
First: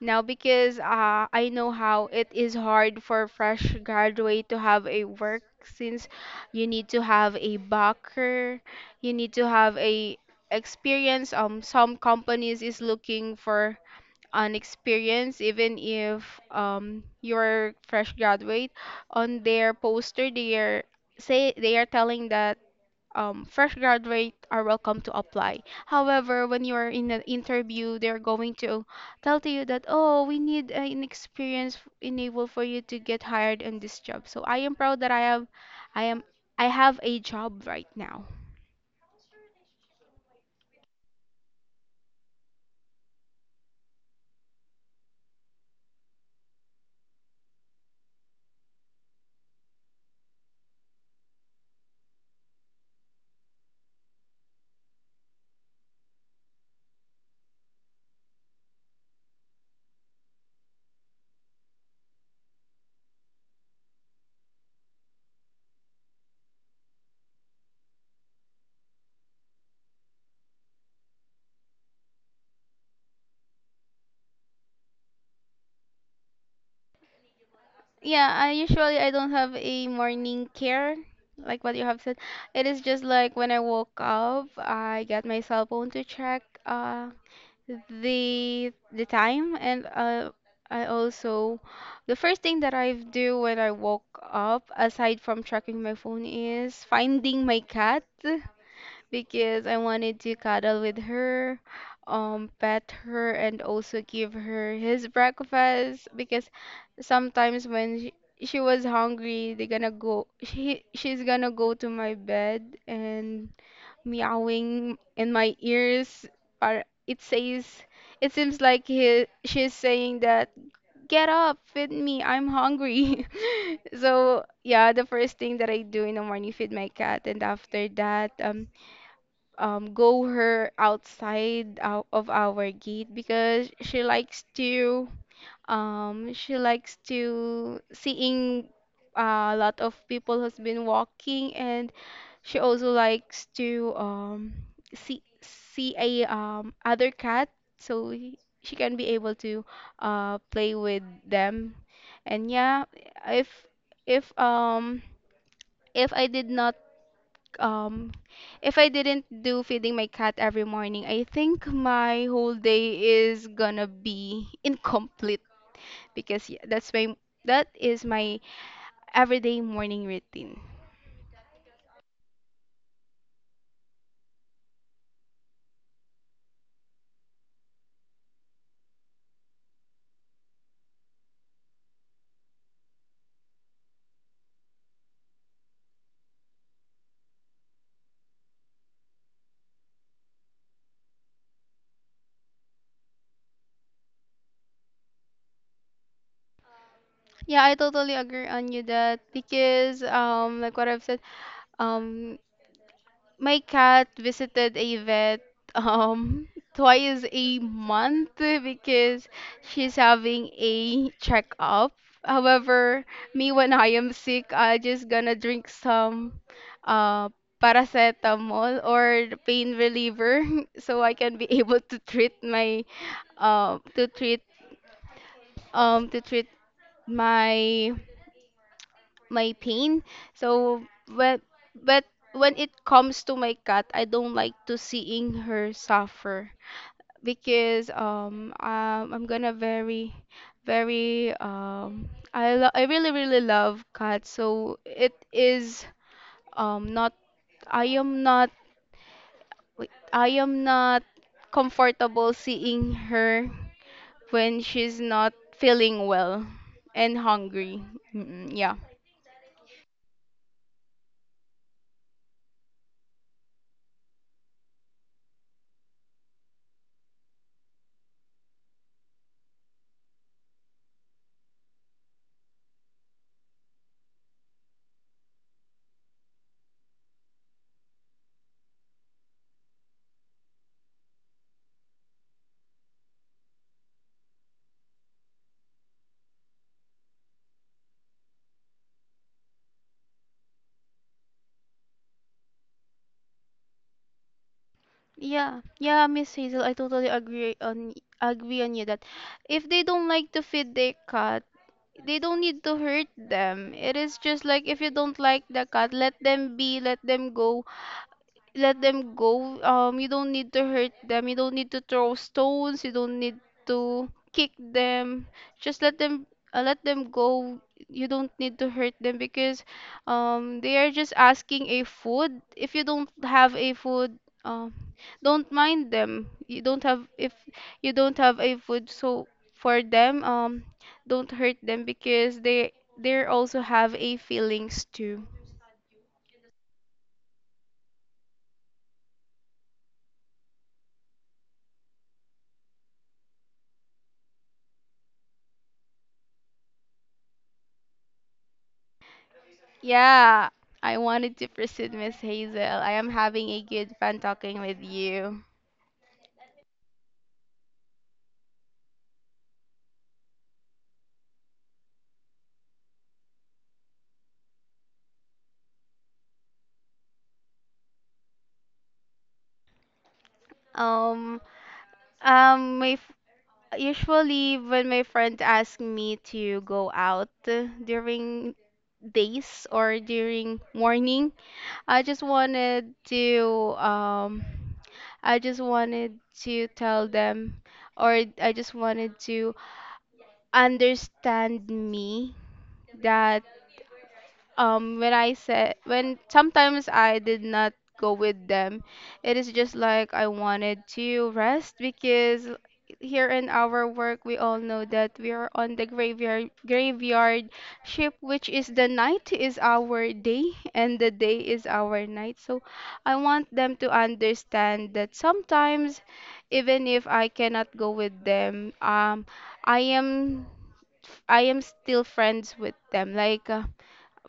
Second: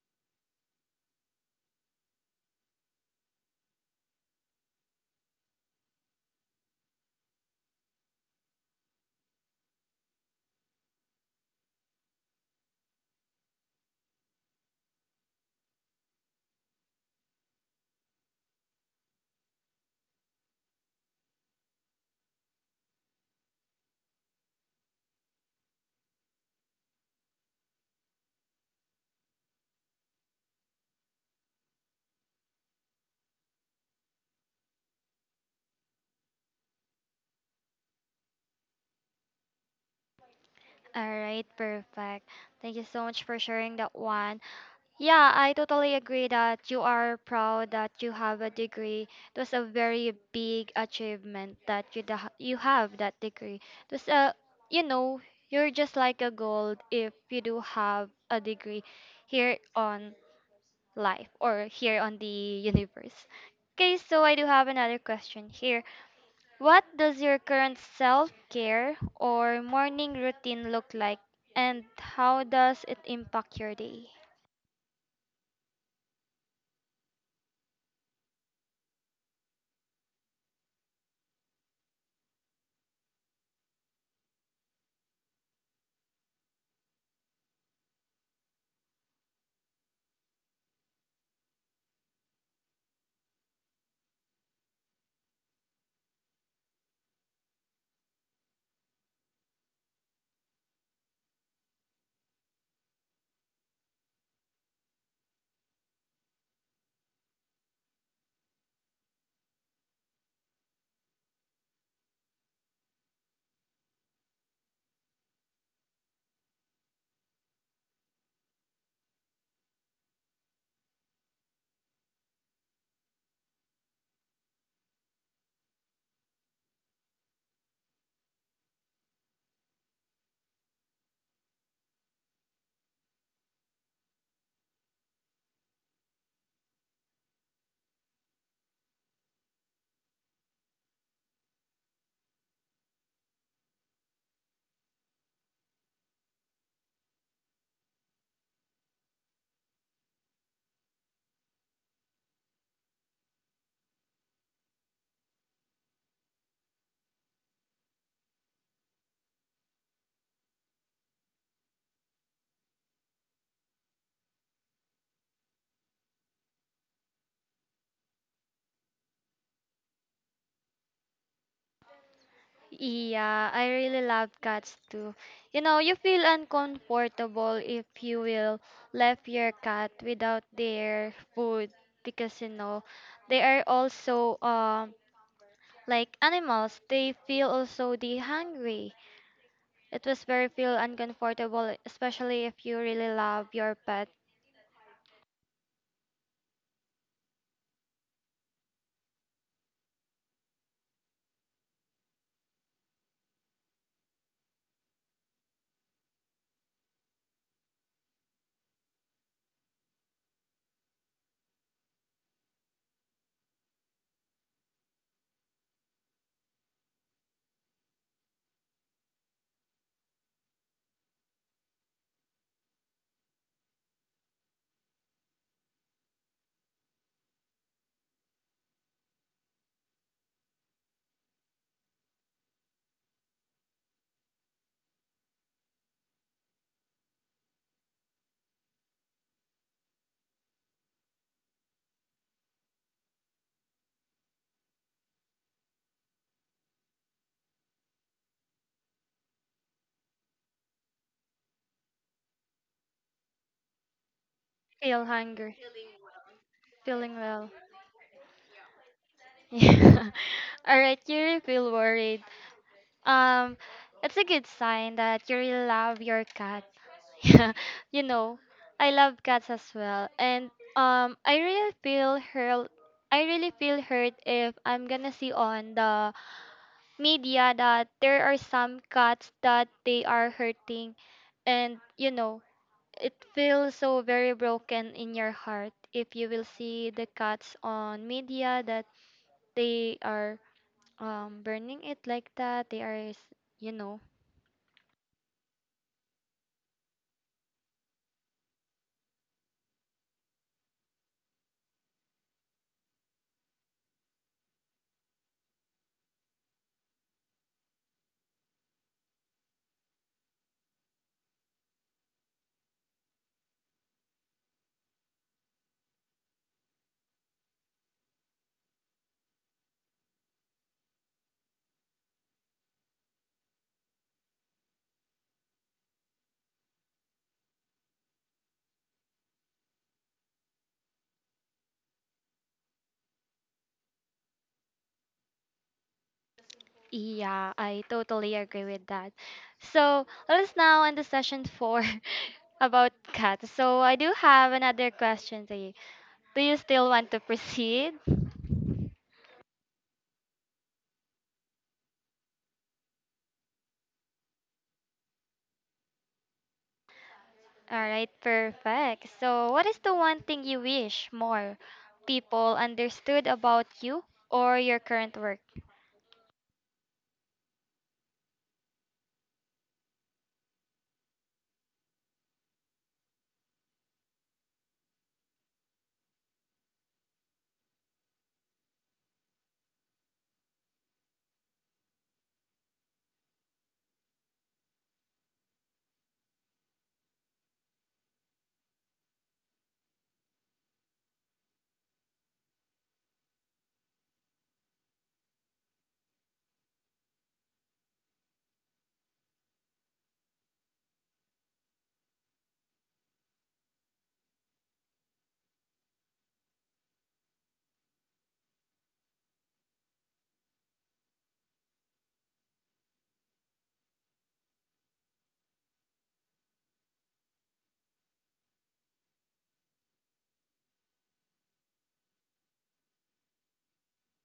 now because I know how it is hard for fresh graduate to have a work, since you need to have a backer, you need to have a experience. Some companies is looking for an experience, even if you're fresh graduate. On their poster they are say they are telling that fresh graduate are welcome to apply. However, when you are in an interview, they're going to tell to you that, oh, we need an experience enable for you to get hired in this job. So I am proud that I am, I have a job right now.
All right, perfect. Thank you so much for sharing that one. Yeah, I totally agree that you are proud that you have a degree. It was a very big achievement that you have that degree. It was a, you know, you're just like a gold if you do have a degree here on life or here on the universe. Okay, so I do have another question here. What does your current self care or morning routine look like, and how does it impact your day?
Yeah, I usually I don't have a morning care, like what you have said. It is just like when I woke up, I get my cell phone to check. The time and I also, the first thing that I do when I woke up aside from checking my phone is finding my cat because I wanted to cuddle with her, pet her and also give her his breakfast because sometimes she was hungry they're gonna go she's gonna go to my bed and meowing in my ears are it says it seems like he she's saying that get up, feed me, I'm hungry. [LAUGHS] So yeah, the first thing that I do in the morning, feed my cat. And after that, go her outside out of our gate because she likes to, she likes to seeing a lot of people who's been walking. And she also likes to see a other cat so she can be able to play with them. And yeah, if if um if I did not, um if I didn't do feeding my cat every morning, I think my whole day is gonna be [LAUGHS] incomplete because yeah, that's my, that is my everyday morning routine.
Yeah, I really love cats too. You know, you feel uncomfortable if you will left your cat without their food because you know they are also like animals. They feel also the hungry. It was very feel uncomfortable, especially if you really love your pet.
Yeah, I totally agree on you that because, like what I've said, um my cat visited a vet, um [LAUGHS] twice a month because she's having a checkup. However, me when I am sick, I just gonna drink some uh paracetamol or pain reliever [LAUGHS] so I can be [LAUGHS] able to treat my, uh to treat to treat my, my pain. So when but when it comes to my cat, I don't like to seeing her suffer because I'm gonna very, very, I really, really love cats. So it is, not I am not wait, I am not comfortable seeing her when she's
Feel
not
hungry,
feeling well and
feeling well.
hungry. Mm, yeah.
Yeah. [LAUGHS] All right, you really feel worried. Um, it's a good sign that you really love your cat. [LAUGHS] Yeah, you know, I love cats as well, and I really feel hurt. I really feel hurt if I'm gonna see on the media that there are some cats that they are hurting, and you know, it feels so very broken in your heart if you will see the cats on media that they are burning it like that you know.
Yeah, yeah, Miss Hazel, I totally agree on you that if they don't like to feed their cat, they don't need to hurt them. It is just like if you don't like the cat, let them be, let them go, let them go. You don't need to hurt them. You don't need to throw stones. You don't need to kick them. Just let them, let them go. You don't need to hurt them because they are just asking a food. If you don't have a food, um don't mind them. You don't have If you don't have a food, so for them, don't hurt them because they also have a feelings too.
Yeah, I totally agree with that. So let us now end the session four [LAUGHS] about cats. So I do have another question to you. Do you still want to proceed?
Yeah, I wanted to proceed, Miss Hazel. I am having a good fun talking with you.
All right, perfect. So what is the one thing you wish more people understood about you or your current work?
Um, my f Usually when my friend asks me to go out during days or during morning, I just wanted to, I just wanted to tell them, or I just wanted to understand me that, when sometimes I did not go with them, it is just like I wanted to rest because here in our work we all know that we are on the graveyard ship, which is the night is our day and the day is our night. So I want them to understand that sometimes, even if I cannot go with them, I am I am still friends with them. Like,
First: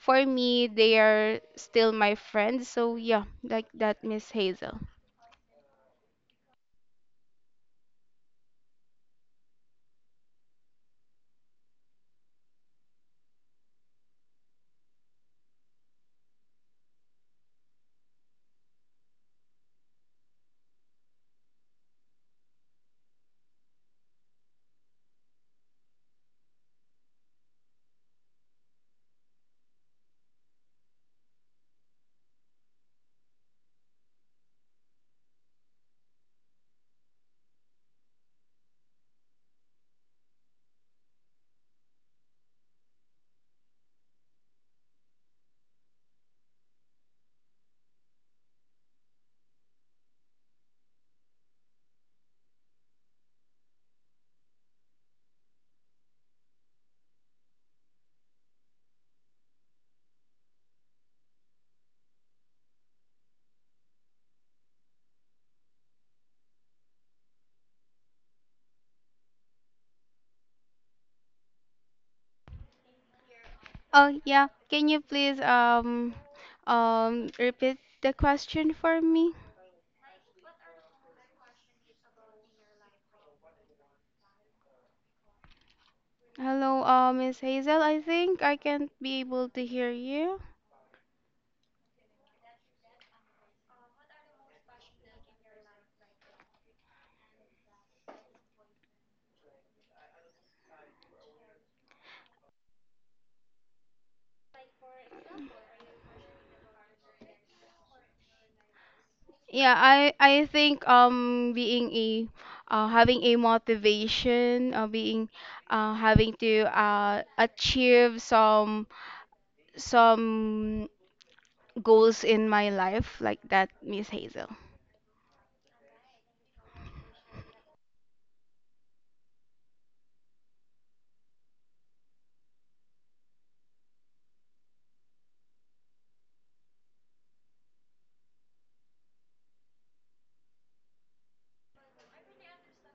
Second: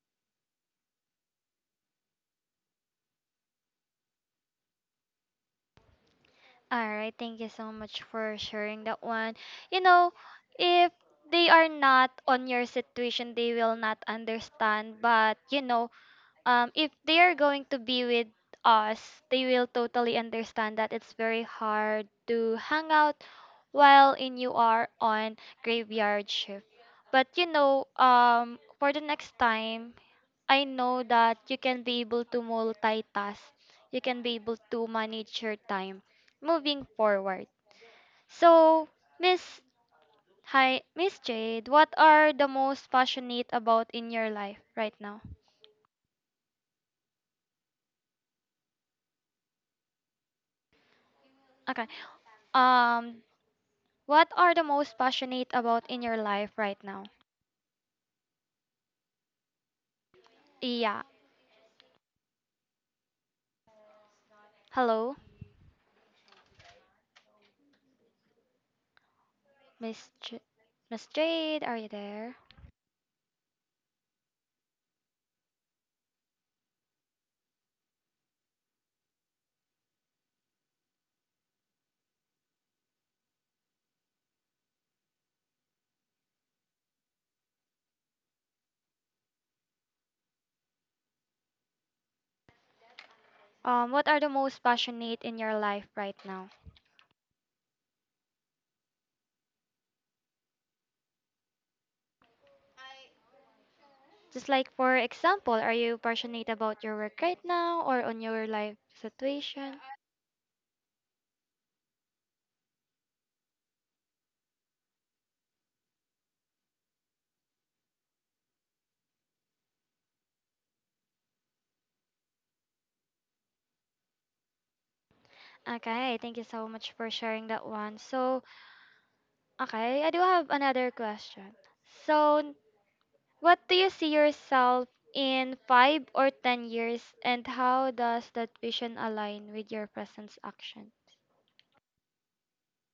for me, they are still my friends. So yeah, like that, Miss Hazel.
All right, thank you so much for sharing that one. You know, if they are not on your situation, they will not understand. But you know, if they are going to be with us, they will totally understand that it's very hard to hang out while in you are on graveyard shift. But you know, for the next time, I know that you can be able to multitask. You can be able to manage your time moving forward. So, Miss Hi, Miss Jade, what are the most passionate about in your life right now? Okay. Um, what are the most passionate about in your life right now? Yeah. Hello, Miss J- Miss Jade, are you there?
Oh yeah, can you please repeat the question for me? Hello, Miss Hazel. I think I can't be able to hear you.
What are the most passionate in your life right now? Just like for example, are you passionate about your work right now or on your life
Yeah,
situation?
I think, being a, having a motivation, being having to achieve some, some goals in my life, like that, Miss Hazel.
Okay, thank you so much for sharing that one. So, okay, I do have another question. So, what do you see yourself in 5 or 10 years and how does that vision align with your present action?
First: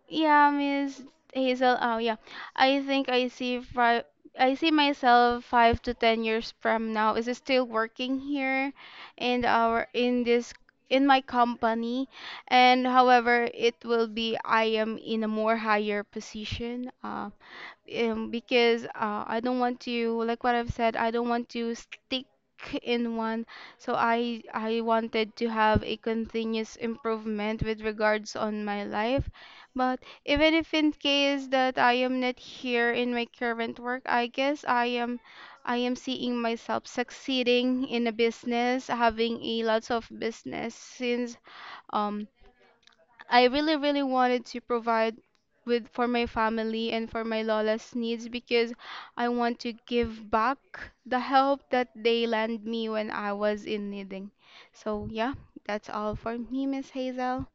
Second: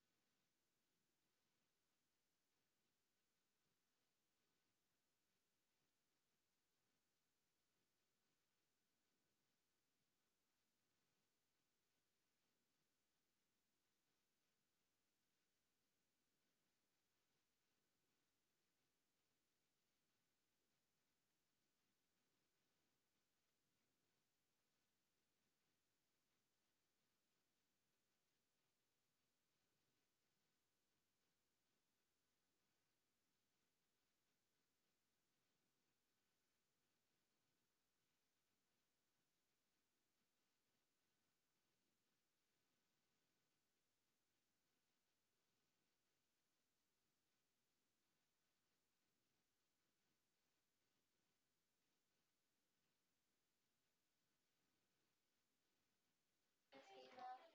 Yeah, Miss Hazel. Oh, yeah. I think I see five. I see myself 5 to 10 years from now. Is still working here, in our in this in my company, and however it will be, I am in a more higher position. Because I don't want to, like what I've said, I don't want to stick in one. So I wanted to have a continuous improvement with regards on my life. But even if in case that I am not here in my current work, I guess I am seeing myself succeeding in a business, having a lots of business since, um I really, really wanted to provide with for my family and for my Lola's needs because I want to give back the help that they lent me when I was in needing. So yeah, that's all for me, Miss Hazel.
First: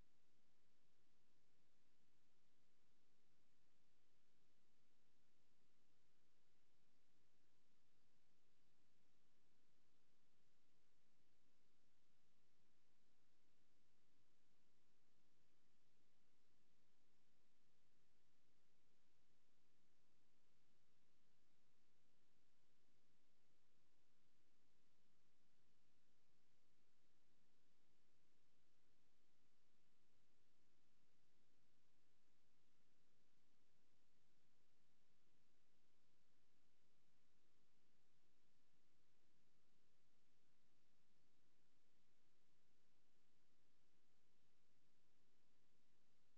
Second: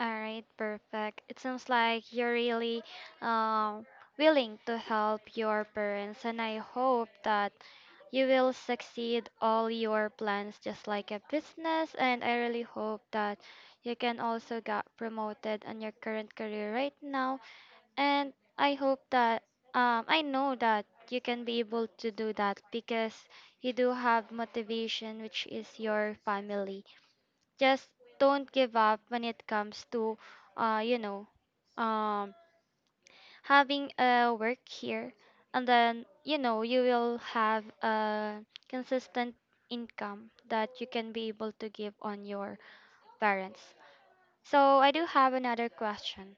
All right, perfect. It sounds like you're really um, willing to help your parents, and I hope that you will succeed all your plans just like a business. And I really hope that you can also get promoted on your current career right now. And I hope that I know that you can be able to do that because you do have motivation, which is your family. Just don't give up when it comes to you know, um having a work here, and then you know you will have a consistent income that you can be able to give on your parents. So I do have another question.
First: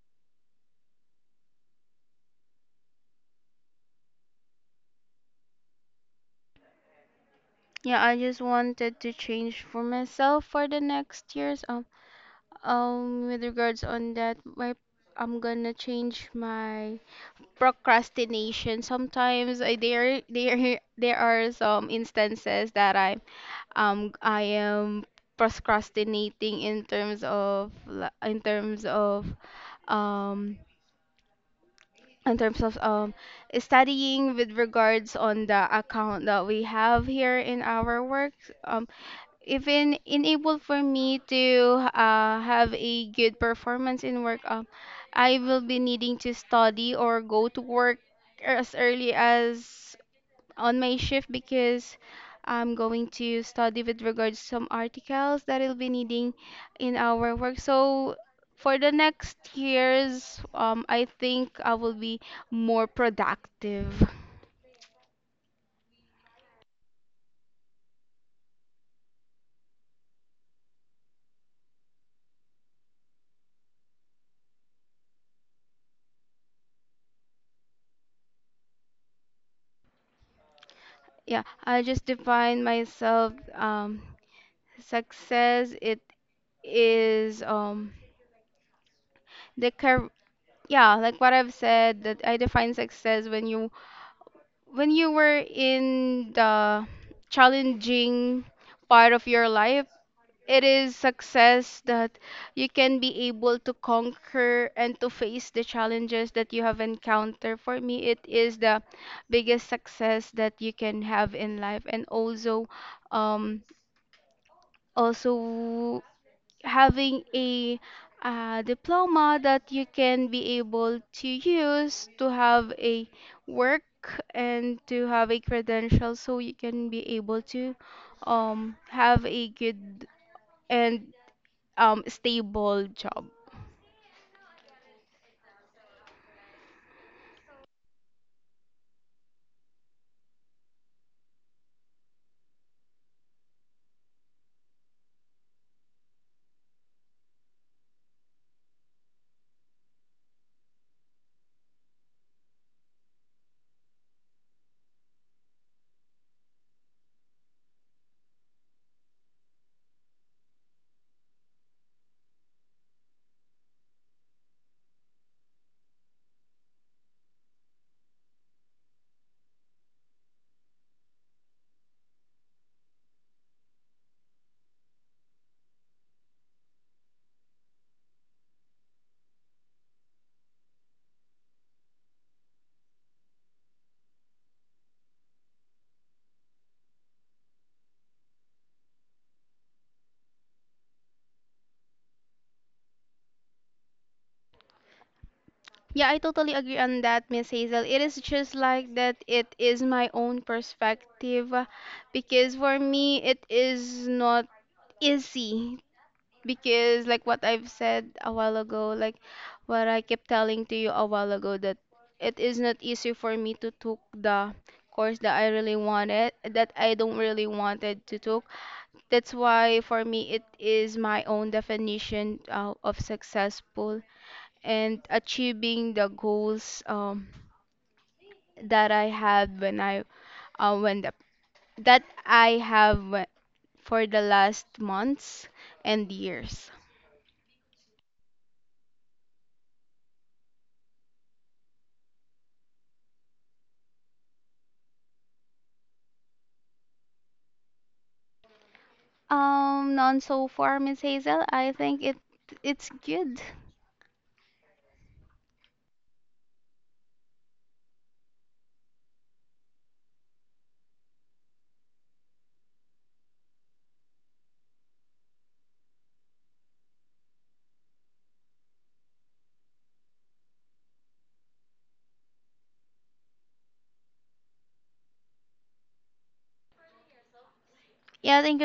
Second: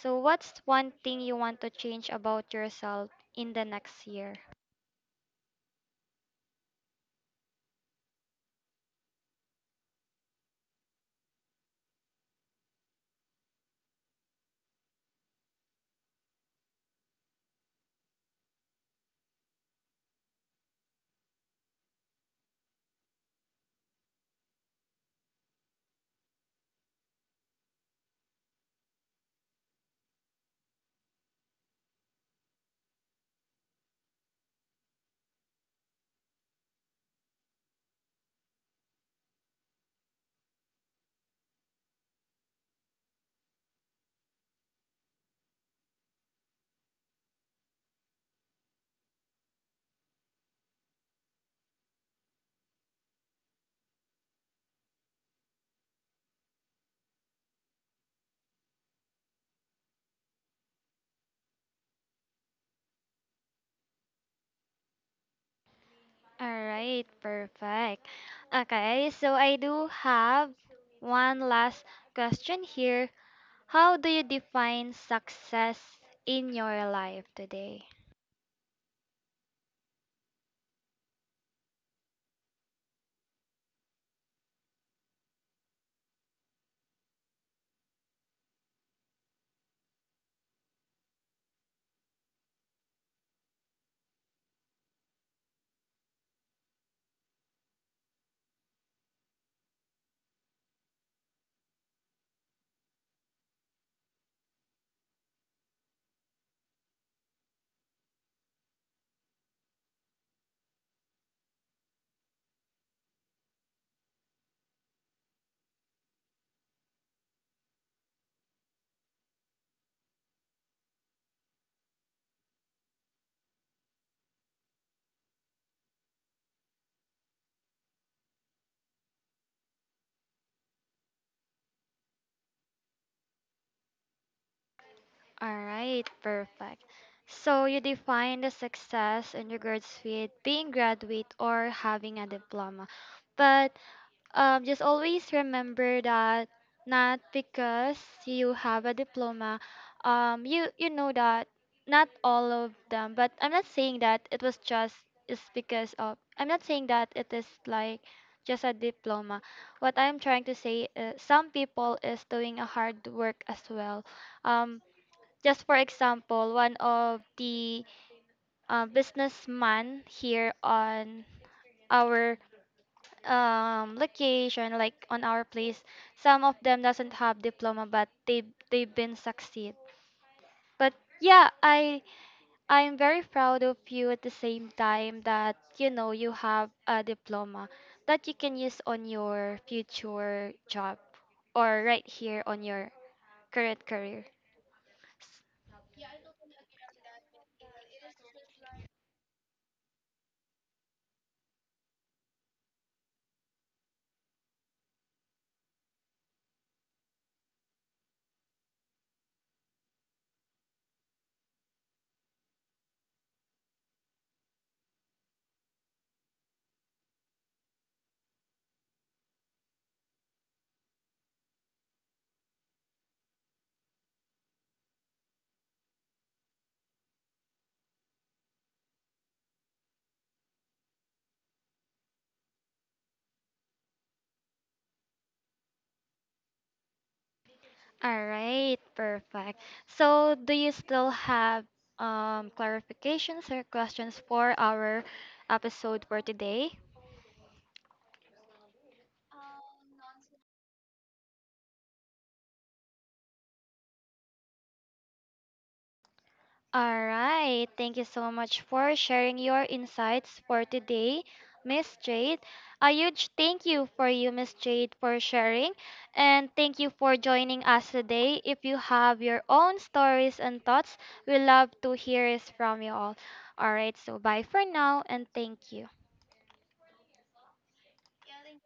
So what's one thing you want to change about yourself in the next year?
Yeah, I just wanted to change for myself for the next years. With regards on that, my I'm gonna change my procrastination. Sometimes I, there are some instances that I am procrastinating in terms of, in terms of, um in terms of um studying with regards on the account that we have here in our work. um Even enable for me to have a good performance in work, I will be needing to study or go to work as early as on my shift because I'm going to study with regards to some articles that I'll be needing in our work. So for the next years, I think I will be more productive.
All right, perfect. Okay, so I do have one last question here. How do you define success in your life today?
Yeah, I just define myself, success it is the car yeah, like what I've said, that I define success when you, when you were in the challenging part of your life. It is success that you can be able to conquer and to face the challenges that you have encountered. For me, it is the biggest success that you can have in life. And also, um, also having a, diploma that you can be able to use to have a work and to have a credential, so you can be able to, have a good and stable job.
All right, perfect. So you define the success in regards with being graduate or having a diploma. But just always remember that not because you have a diploma, you you know that not all of them. But I'm not saying that it was just is because of. I'm not saying that it is like just a diploma. What I'm trying to say is some people is doing a hard work as well. Um, just for example, one of the businessman here on our location, like on our place, some of them doesn't have diploma, but they've been succeed. But yeah, I'm very proud of you at the same time that you know you have a diploma that you can use on your future job or right here on your current career.
Yeah, I totally agree on that, Miss Hazel. It is just like that it is my own perspective, because for me it is not easy, because like what I've said a while ago, like what I kept telling to you a while ago, that it is not easy for me to took the course that I really wanted, that I don't really wanted to took. That's why for me it is my own definition, of successful and achieving the goals, that I had when I when the, that I have for the last months and years.
All right, perfect. So do you still have clarifications or questions for our episode for today?
None so far, Miss Hazel. I think it's good.
All right. Thank you so much for sharing your insights for today, Miss Jade. A huge thank you for you, Miss Jade, for sharing. And thank you for joining us today. If you have your own stories and thoughts, we love to hear it from you all. All right. So bye for now and thank you.
Yeah, thank